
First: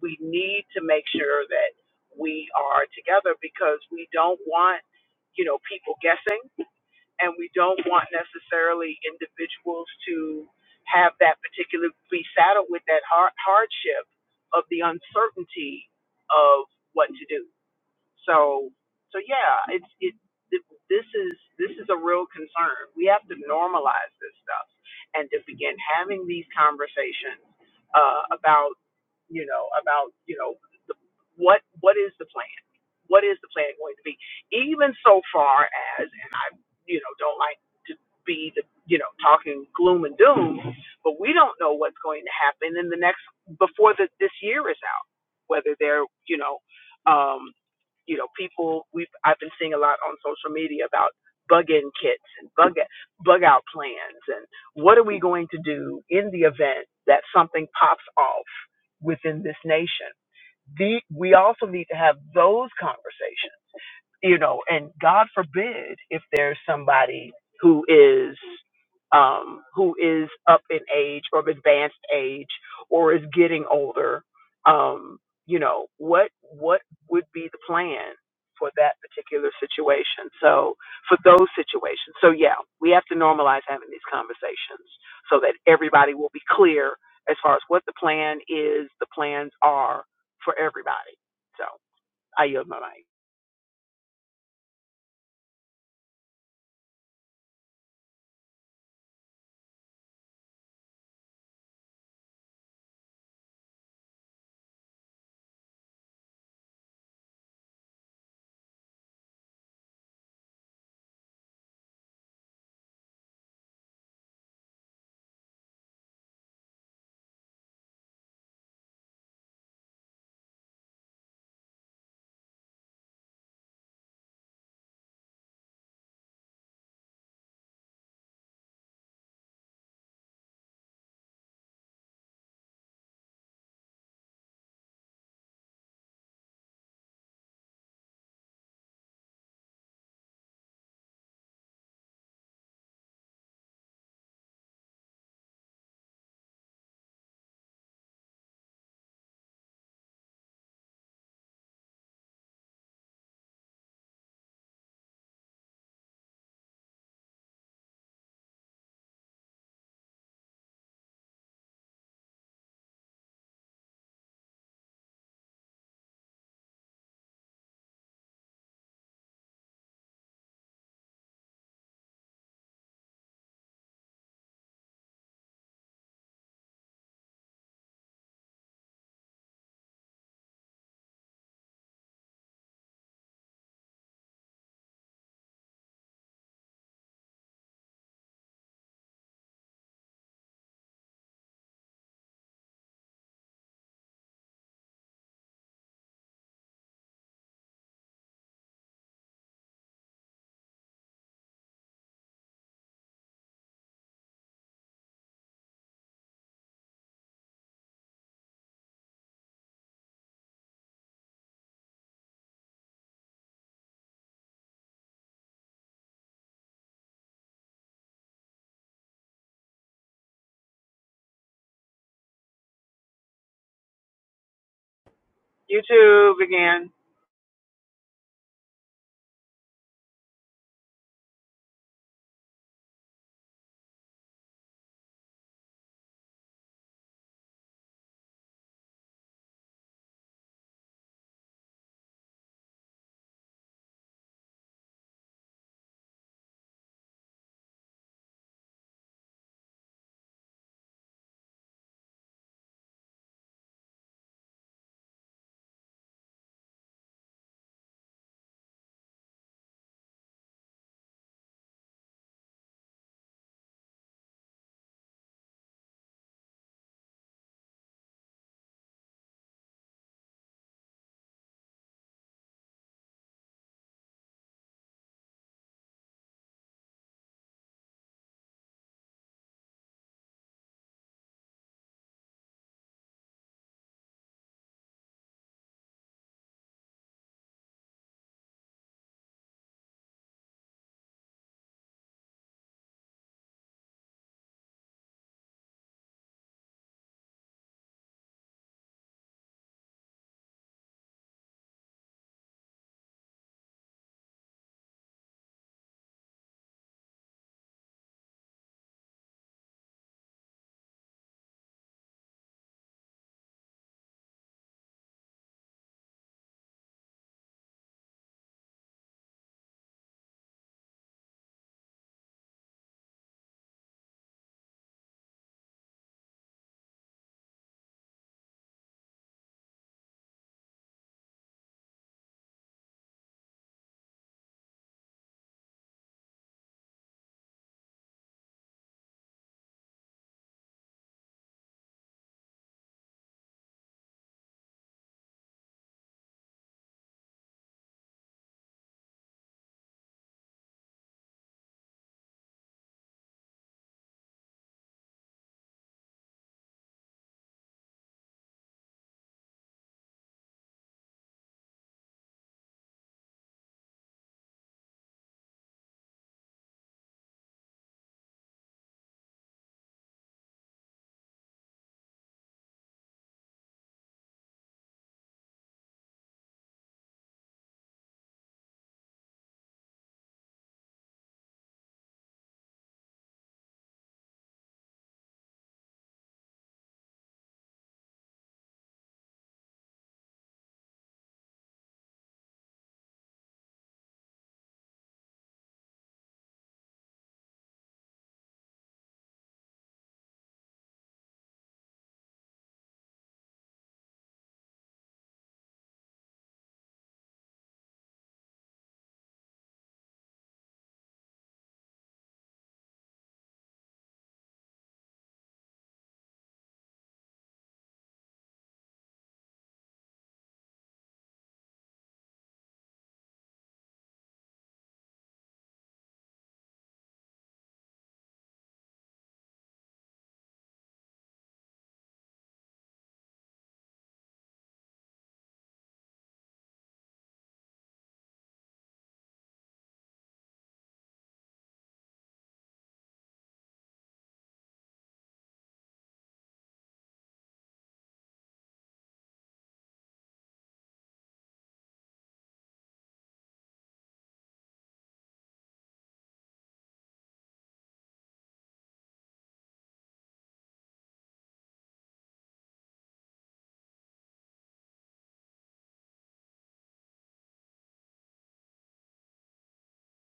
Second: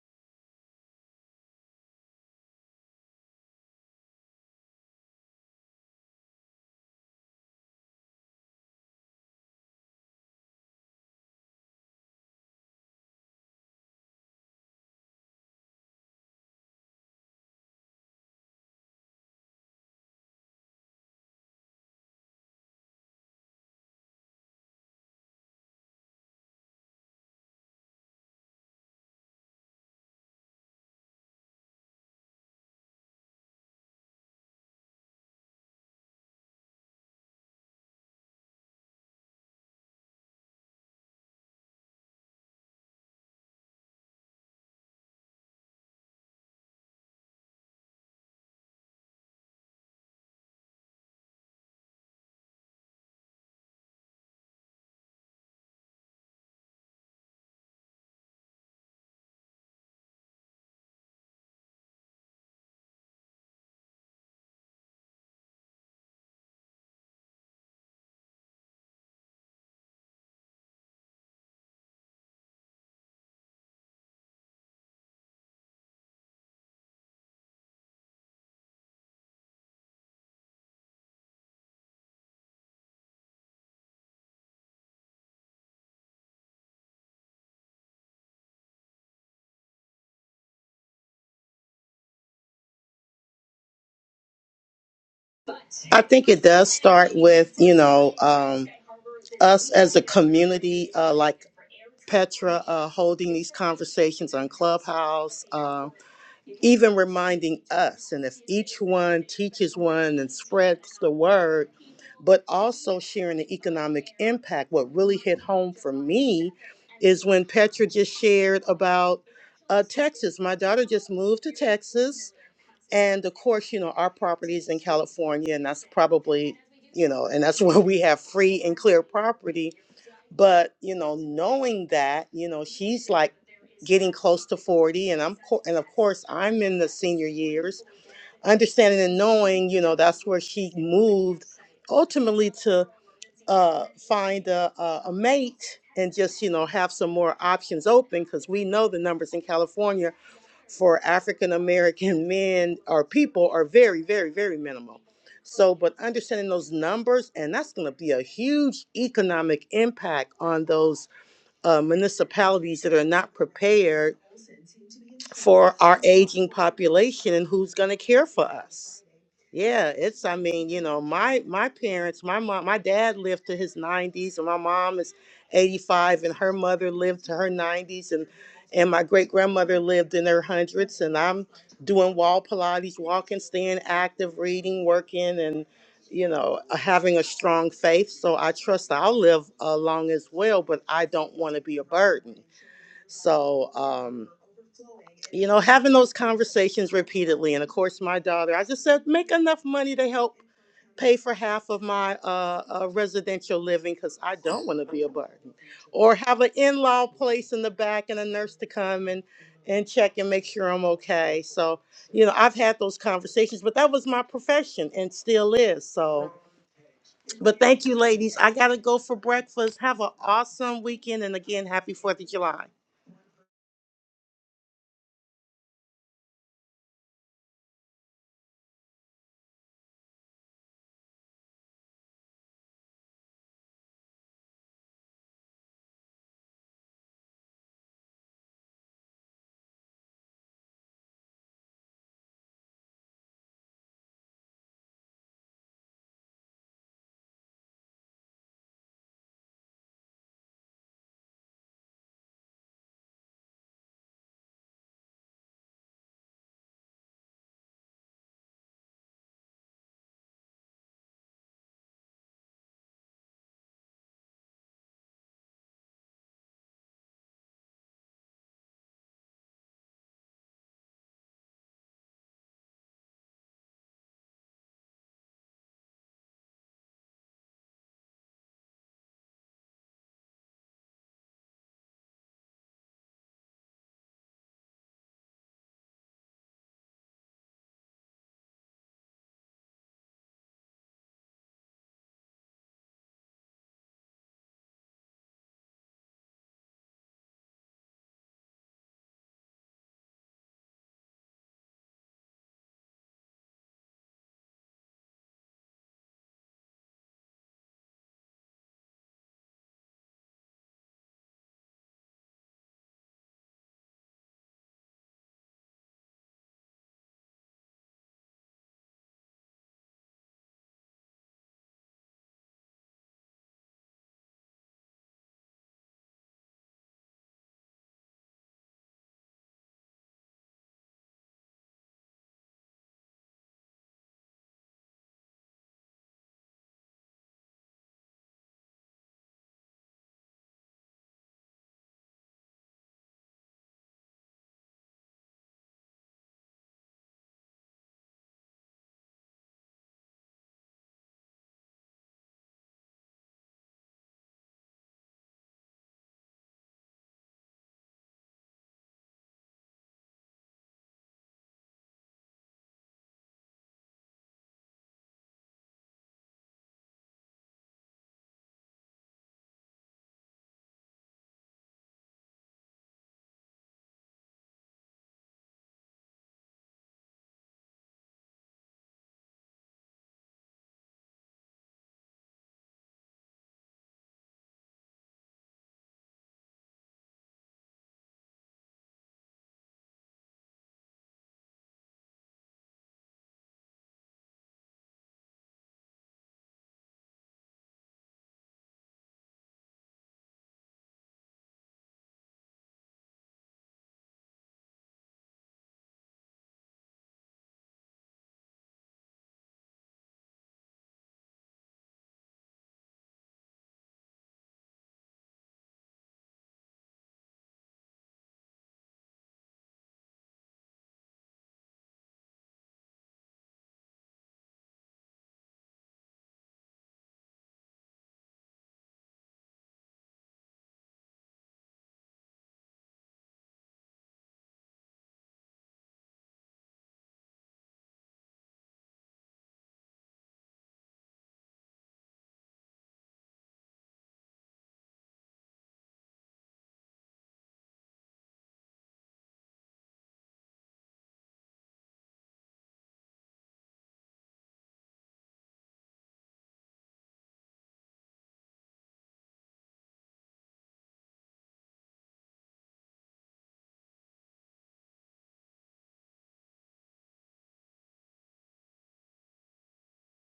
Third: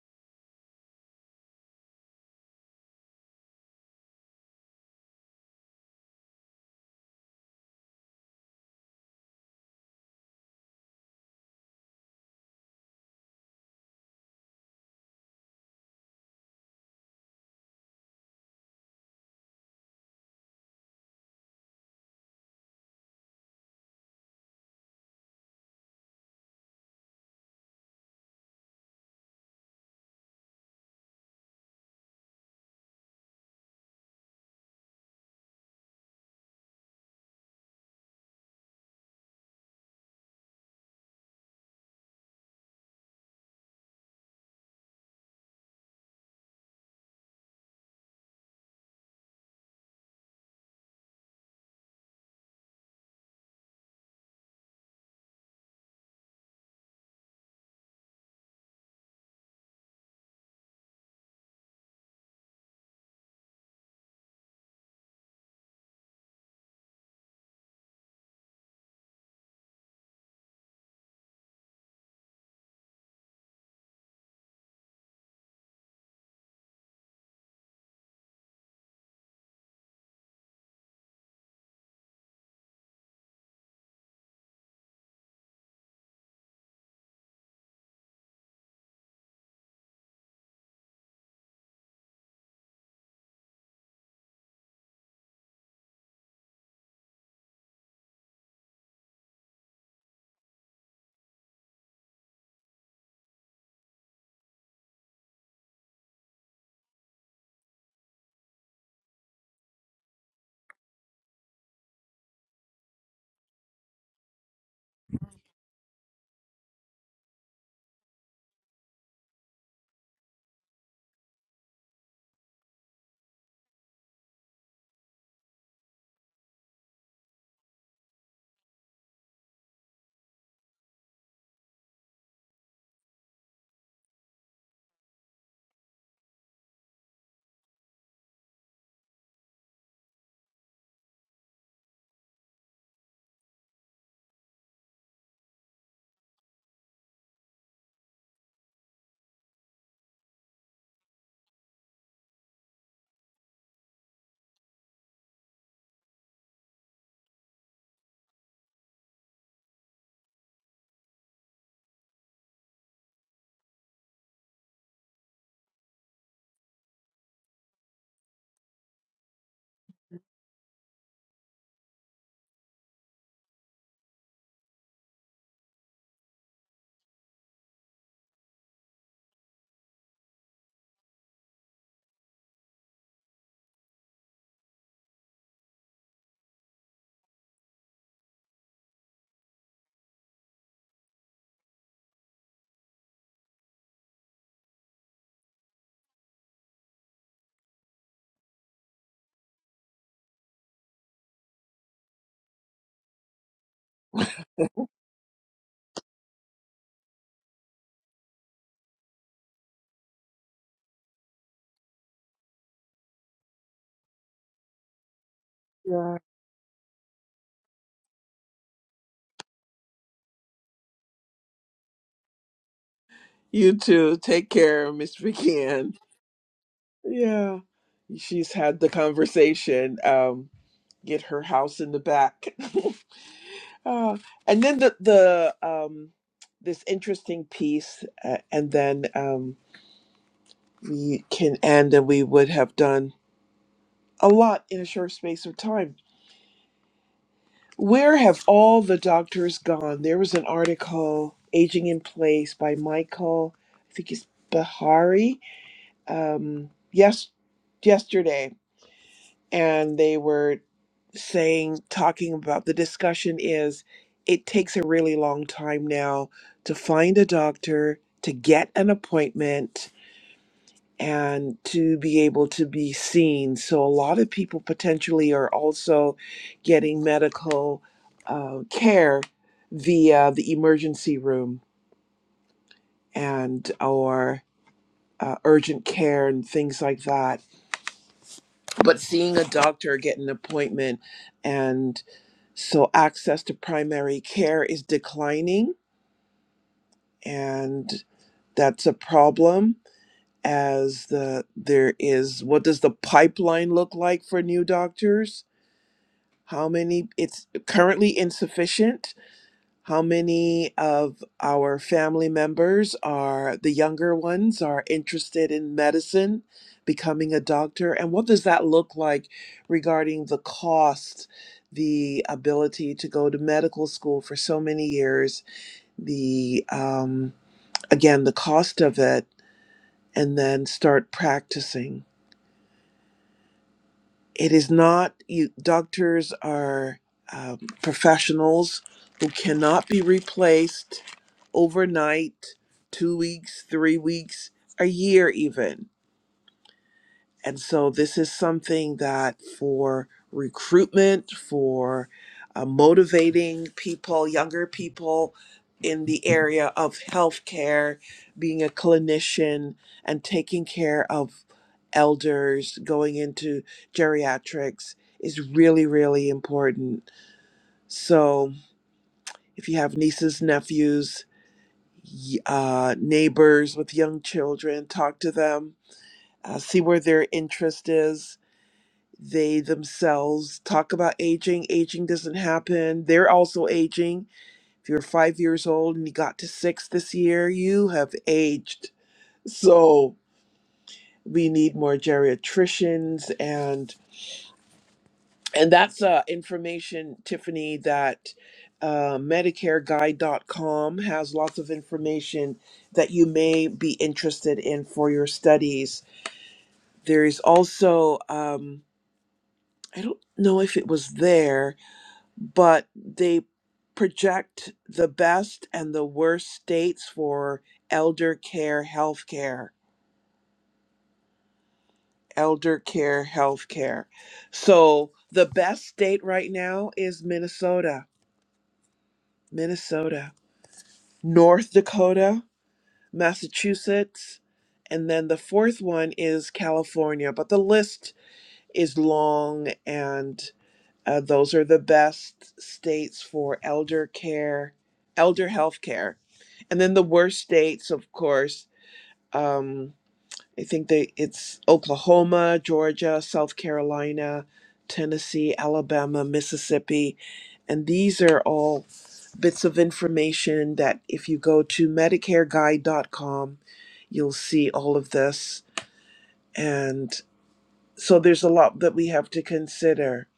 Speaker 2: We need to make sure that we are together because we don't want, you know, people guessing and we don't want necessarily individuals to have that particular be saddled with that har- hardship of the uncertainty of what to do. So, so yeah, it's it. th- This is this is a real concern. We have to normalize this stuff and to begin having these conversations uh, about you know about you know the, what what is the plan? What is the plan going to be? Even so far as you know, don't like to be the, you know, talking gloom and doom, but we don't know what's going to happen in the next, before the, this year is out, whether they're, you know, um, you know, people we've, I've been seeing a lot on social media about bug in kits and bug, bug out plans and what are we going to do in the event that something pops off within this nation? The, we also need to have those conversations you know, and God forbid if there's somebody who is um, who is up in age or of advanced age or is getting older, um, you know, what what would be the plan for that particular situation? So for those situations, so yeah, we have to normalize having these conversations so that everybody will be clear as far as what the plan is, the plans are for everybody. So I yield my mic.
Speaker 3: I think it does start with, you know, um, us as a community, uh, like Petra uh, holding these conversations on Clubhouse, um, even reminding us. And if each one teaches one and spreads the word, but also sharing the economic impact, what really hit home for me is when Petra just shared about uh, Texas. My daughter just moved to Texas and of course, you know, our property is in California, and that's probably, you know, and that's where we have free and clear property. But, you know, knowing that, you know, she's like getting close to 40, and I'm, co- and of course, I'm in the senior years, understanding and knowing, you know, that's where she moved ultimately to uh, find a, a, a mate and just, you know, have some more options open because we know the numbers in California for African American men or people are very, very, very minimal. So, but understanding those numbers, and that's going to be a huge economic impact on those uh, municipalities that are not prepared for our aging population and who's going to care for us yeah it's i mean you know my my parents my mom my dad lived to his 90s and my mom is 85 and her mother lived to her 90s and and my great grandmother lived in her hundreds and i'm doing wall pilates walking staying active reading working and you know uh, having a strong faith so i trust i'll live uh, long as well but i don't want to be a burden so um you know, having those conversations repeatedly. And of course, my daughter, I just said, make enough money to help pay for half of my uh, uh, residential living because I don't want to be a burden. Or have an in law place in the back and a nurse to come and, and check and make sure I'm okay. So, you know, I've had those conversations, but that was my profession and still is.
Speaker 1: Yeah.
Speaker 3: So, but thank you, ladies. I got to go for breakfast. Have an awesome weekend. And again, happy 4th of July.
Speaker 1: You too. Take care, Miss Vicky Ann.
Speaker 2: YouTube again.
Speaker 1: Yeah. She's had the conversation. Um, get her house in the back. uh, and then the, the um this interesting piece uh, and then um we can end and we would have done a lot in a short space of time Where have all the doctors gone? There was an article, Aging in Place, by Michael, I think it's Bahari, um, yes, yesterday. And they were saying, talking about the discussion is it takes a really long time now to find a doctor, to get an appointment, and to be able to be seen. So, a lot of people potentially are also getting medical uh, care via the emergency room and or uh, urgent care and things like that. But seeing a doctor, get an appointment, and so access to primary care is declining, and that's a problem as the there is what does the pipeline look like for new doctors how many it's currently insufficient how many of our family members are the younger ones are interested in medicine becoming a doctor and what does that look like regarding the cost the ability to go to medical school for so many years the um, again the cost of it and then start practicing It is not, you, doctors are um, professionals who cannot be replaced overnight, two weeks, three weeks, a year, even. And so this is something that for recruitment, for uh, motivating people, younger people in the area of healthcare, being a clinician and taking care of elders, going into geriatrics is really, really important. So if you have nieces, nephews, y- uh, neighbors with young children, talk to them, uh, see where their interest is they themselves talk about aging. Aging doesn't happen. They're also aging. If you're five years old and you got to six this year, you have aged. So we need more geriatricians and and that's uh, information, Tiffany, that uh, MedicareGuide.com has lots of information that you may be interested in for your studies. There is also, um, I don't know if it was there, but they project the best and the worst states for elder care healthcare elder care healthcare so the best state right now is minnesota minnesota north dakota massachusetts and then the fourth one is california but the list is long and uh, those are the best states for elder care elder healthcare And then the worst states, of course, um, I think they it's Oklahoma, Georgia, South Carolina, Tennessee, Alabama, Mississippi, and these are all bits of information that if you go to medicareguide.com, you'll see all of this. And so there's a lot that we have to consider,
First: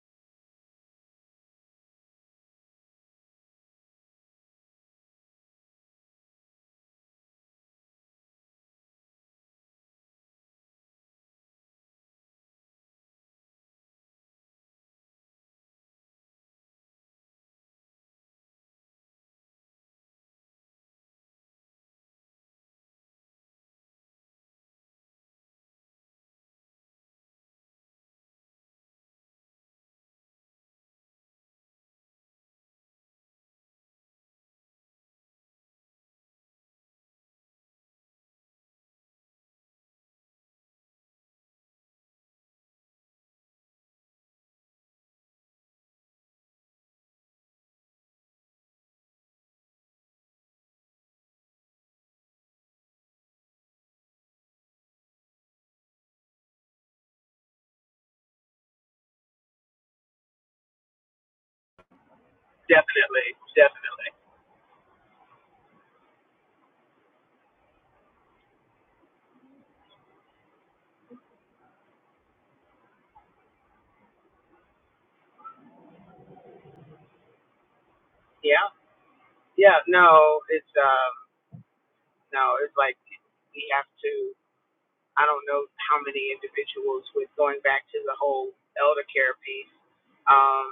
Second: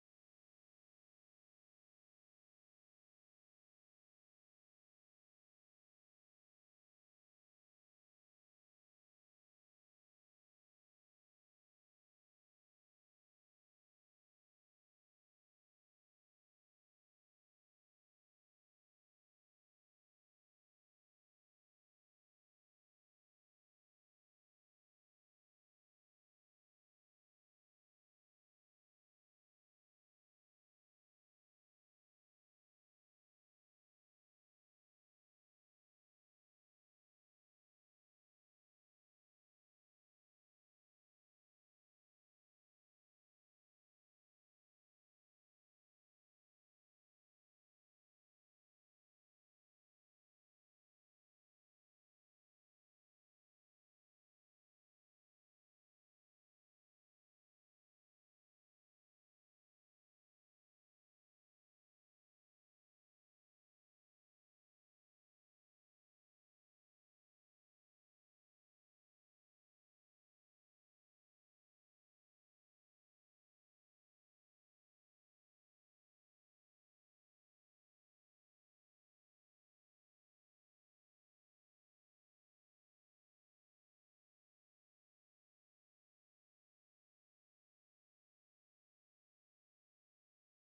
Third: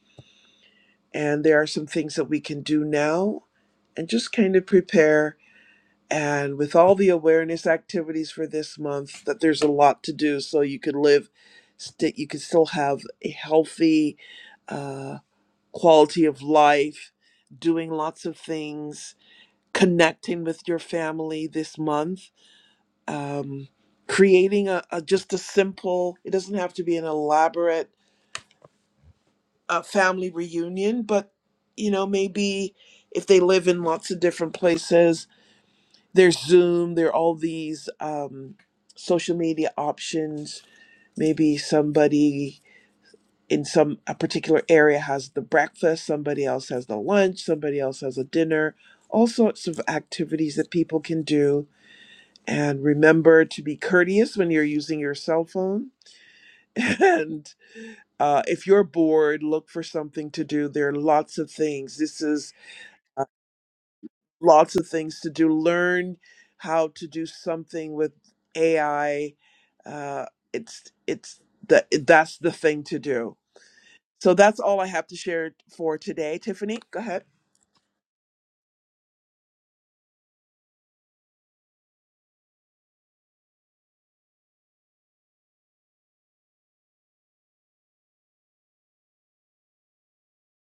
Speaker 1: and there are some things that we can do now, and just kind of prepare and with all the awareness activities for this month that there's a lot to do so you could live st- you could still have a healthy uh, quality of life doing lots of things connecting with your family this month um, creating a, a just a simple it doesn't have to be an elaborate uh, family reunion but you know maybe if they live in lots of different places there's Zoom, there are all these um, social media options. Maybe somebody in some a particular area has the breakfast, somebody else has the lunch, somebody else has a dinner. All sorts of activities that people can do. And remember to be courteous when you're using your cell phone. And uh, if you're bored, look for something to do. There are lots of things. This is
Speaker 2: Definitely. Definitely.
Speaker 1: lots of things to do. Learn how to do something with AI. Uh, it's it's the that's the thing to do. So that's all I have to share for today. Tiffany, go ahead.
Speaker 2: Yeah. Yeah. No, it's um no, it's like we have to I don't know how many individuals with going back to the whole elder care piece. Um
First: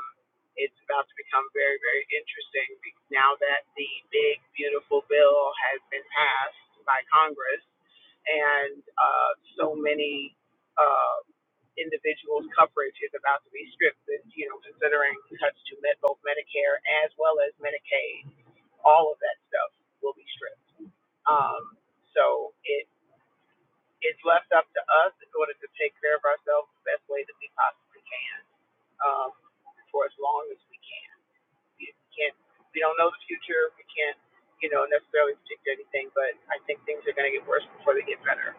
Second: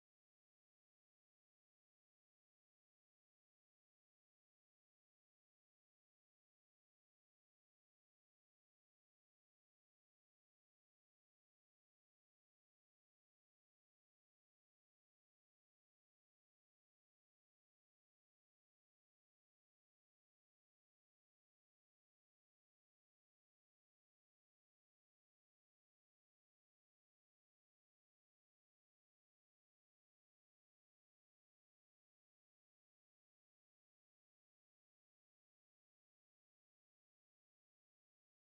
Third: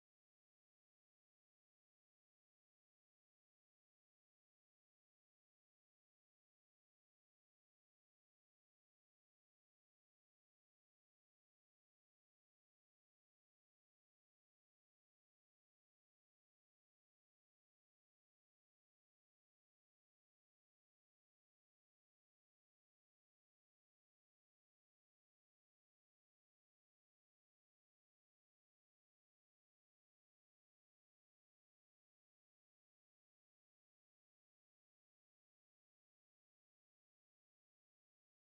Speaker 2: it's about to become very, very interesting now that the big beautiful bill has been passed by Congress and uh so many uh, individual's coverage is about to be stripped, and, you know, considering cuts to med- both Medicare as well as Medicaid, all of that stuff will be stripped. Um, so it it's left up to us in order to take care of ourselves the best way that we possibly can um, for as long as we can. We can't, we don't know the future. We can't, you know, necessarily predict anything, but I think things are going to get worse before they get better.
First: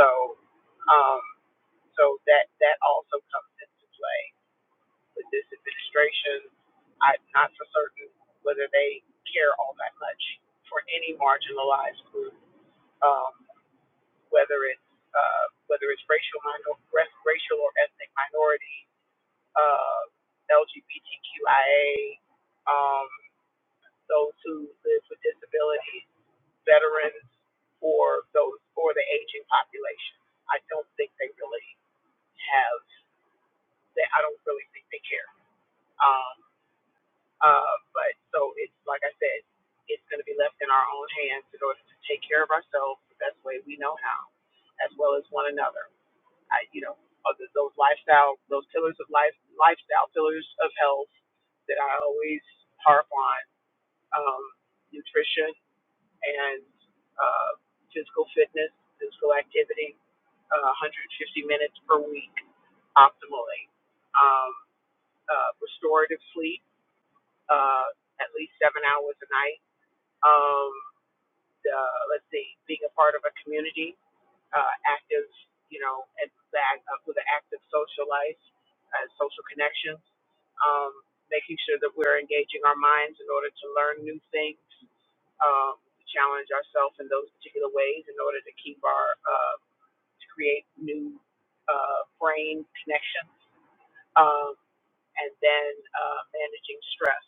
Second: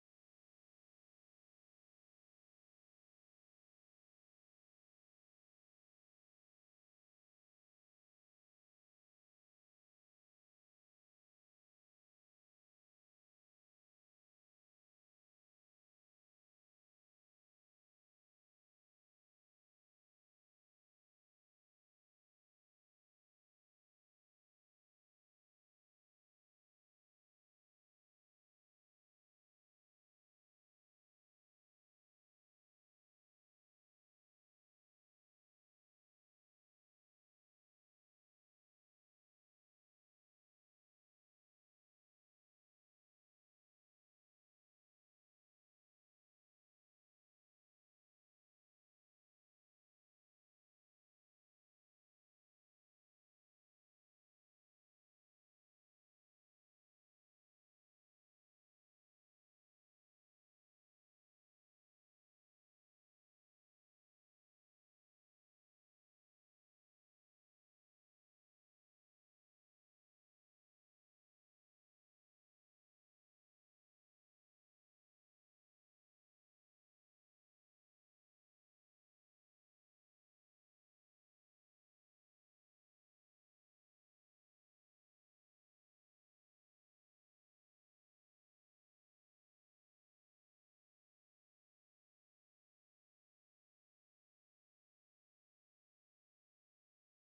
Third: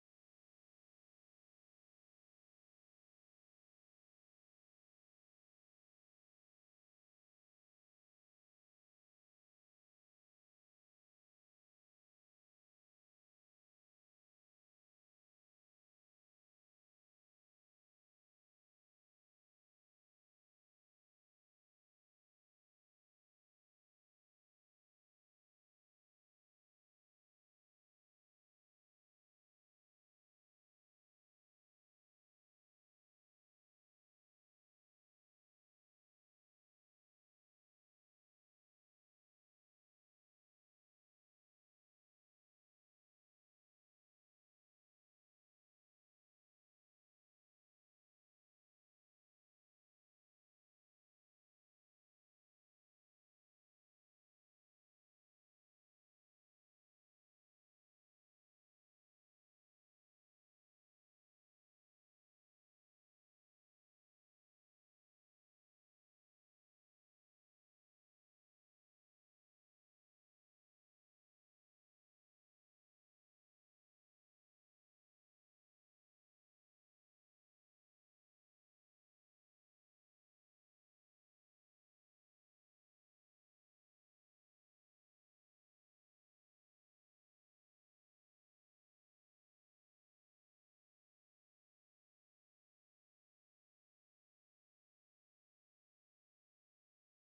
Speaker 2: So, um, so that that also comes into play. with this administration, I'm not so certain whether they care all that much for any marginalized group, um, whether it's uh, whether it's racial minor, racial or ethnic minority, uh, LGBTQIA, um, those who live with disabilities, veterans, or those or the aging population. I don't think they really have. They, I don't really think they care. Um, Uh, but so it's like I said, it's going to be left in our own hands in order to take care of ourselves the best way we know how, as well as one another. I, you know, other, those lifestyle, those pillars of life, lifestyle pillars of health that I always harp on: um, nutrition and uh, physical fitness, physical activity, uh, 150 minutes per week, optimally. Um, uh, restorative sleep uh, at least seven hours a night. Um, the, let's see, being a part of a community, uh, active, you know, and back uh, with an active social life and social connections, um, making sure that we're engaging our minds in order to learn new things, um, to challenge ourselves in those particular ways in order to keep our, uh, to create new uh, brain connections. Um, and then uh, managing stress.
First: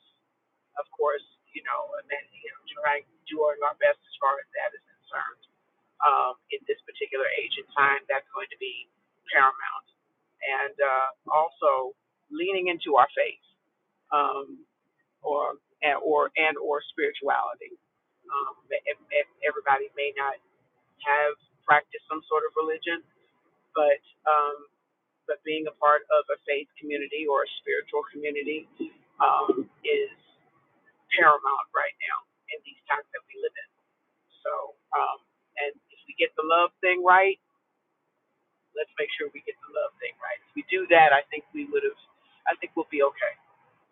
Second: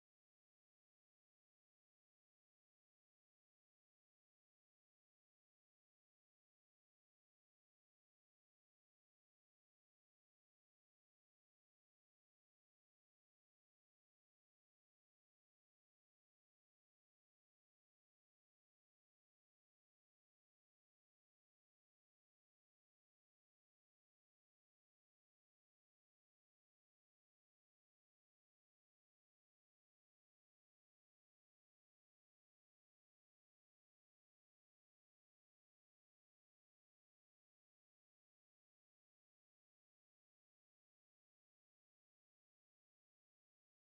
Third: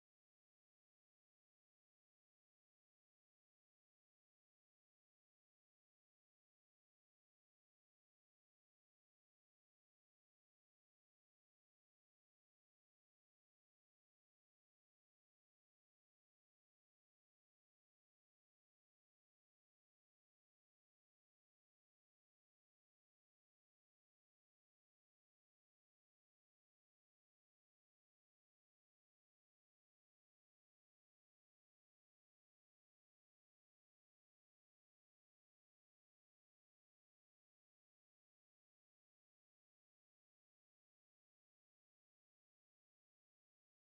Speaker 2: Of course, you know, and then you know, trying doing our best as far as that is concerned. Um, in this particular age and time, that's going to be paramount, and uh, also leaning into our faith, um, or and, or and or spirituality. Um, if, if everybody may not have practiced some sort of religion, but um, but being a part of a faith community or a spiritual community um, is paramount right now in these times that we live in. So, um, and if we get the love thing right, let's make sure we get the love thing right. If we do that, I think we would have, I think we'll be okay.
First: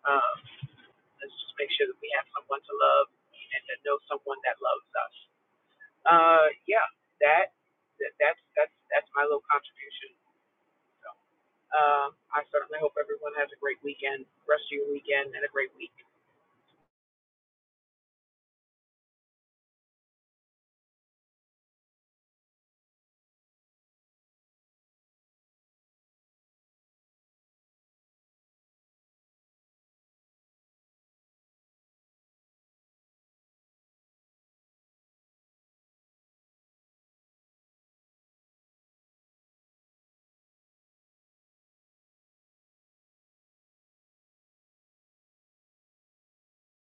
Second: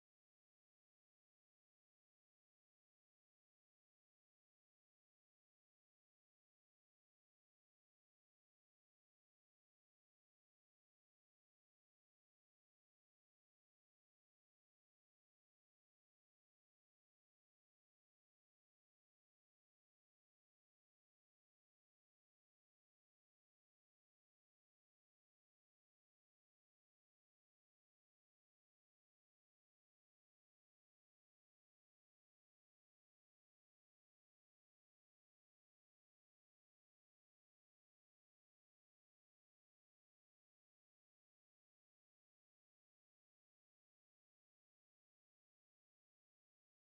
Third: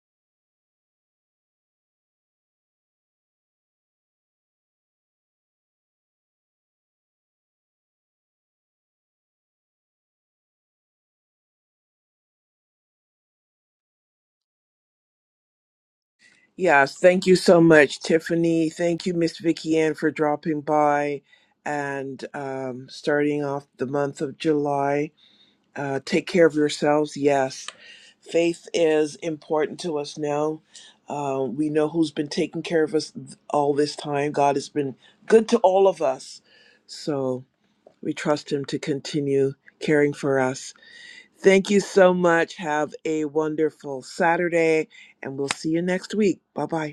Speaker 2: Um, let's just make sure that we have someone to love and to know someone that loves us. Uh, yeah, that, that that's that's that's my little contribution. Uh, I certainly hope everyone has a great weekend, rest of your weekend, and a great week.
Speaker 1: Yes, thank you so much, Tiffany. Thank you, Miss Vicky Ann, for dropping by and um, starting off the month of July. Uh, take care of yourselves. Yes, faith is important to us now. Uh, we know who's been taking care of us th- all this time. God has been good to all of us. So we trust Him to continue caring for us. Thank you so much. Have a wonderful Saturday, and we'll see you next week. Bye bye.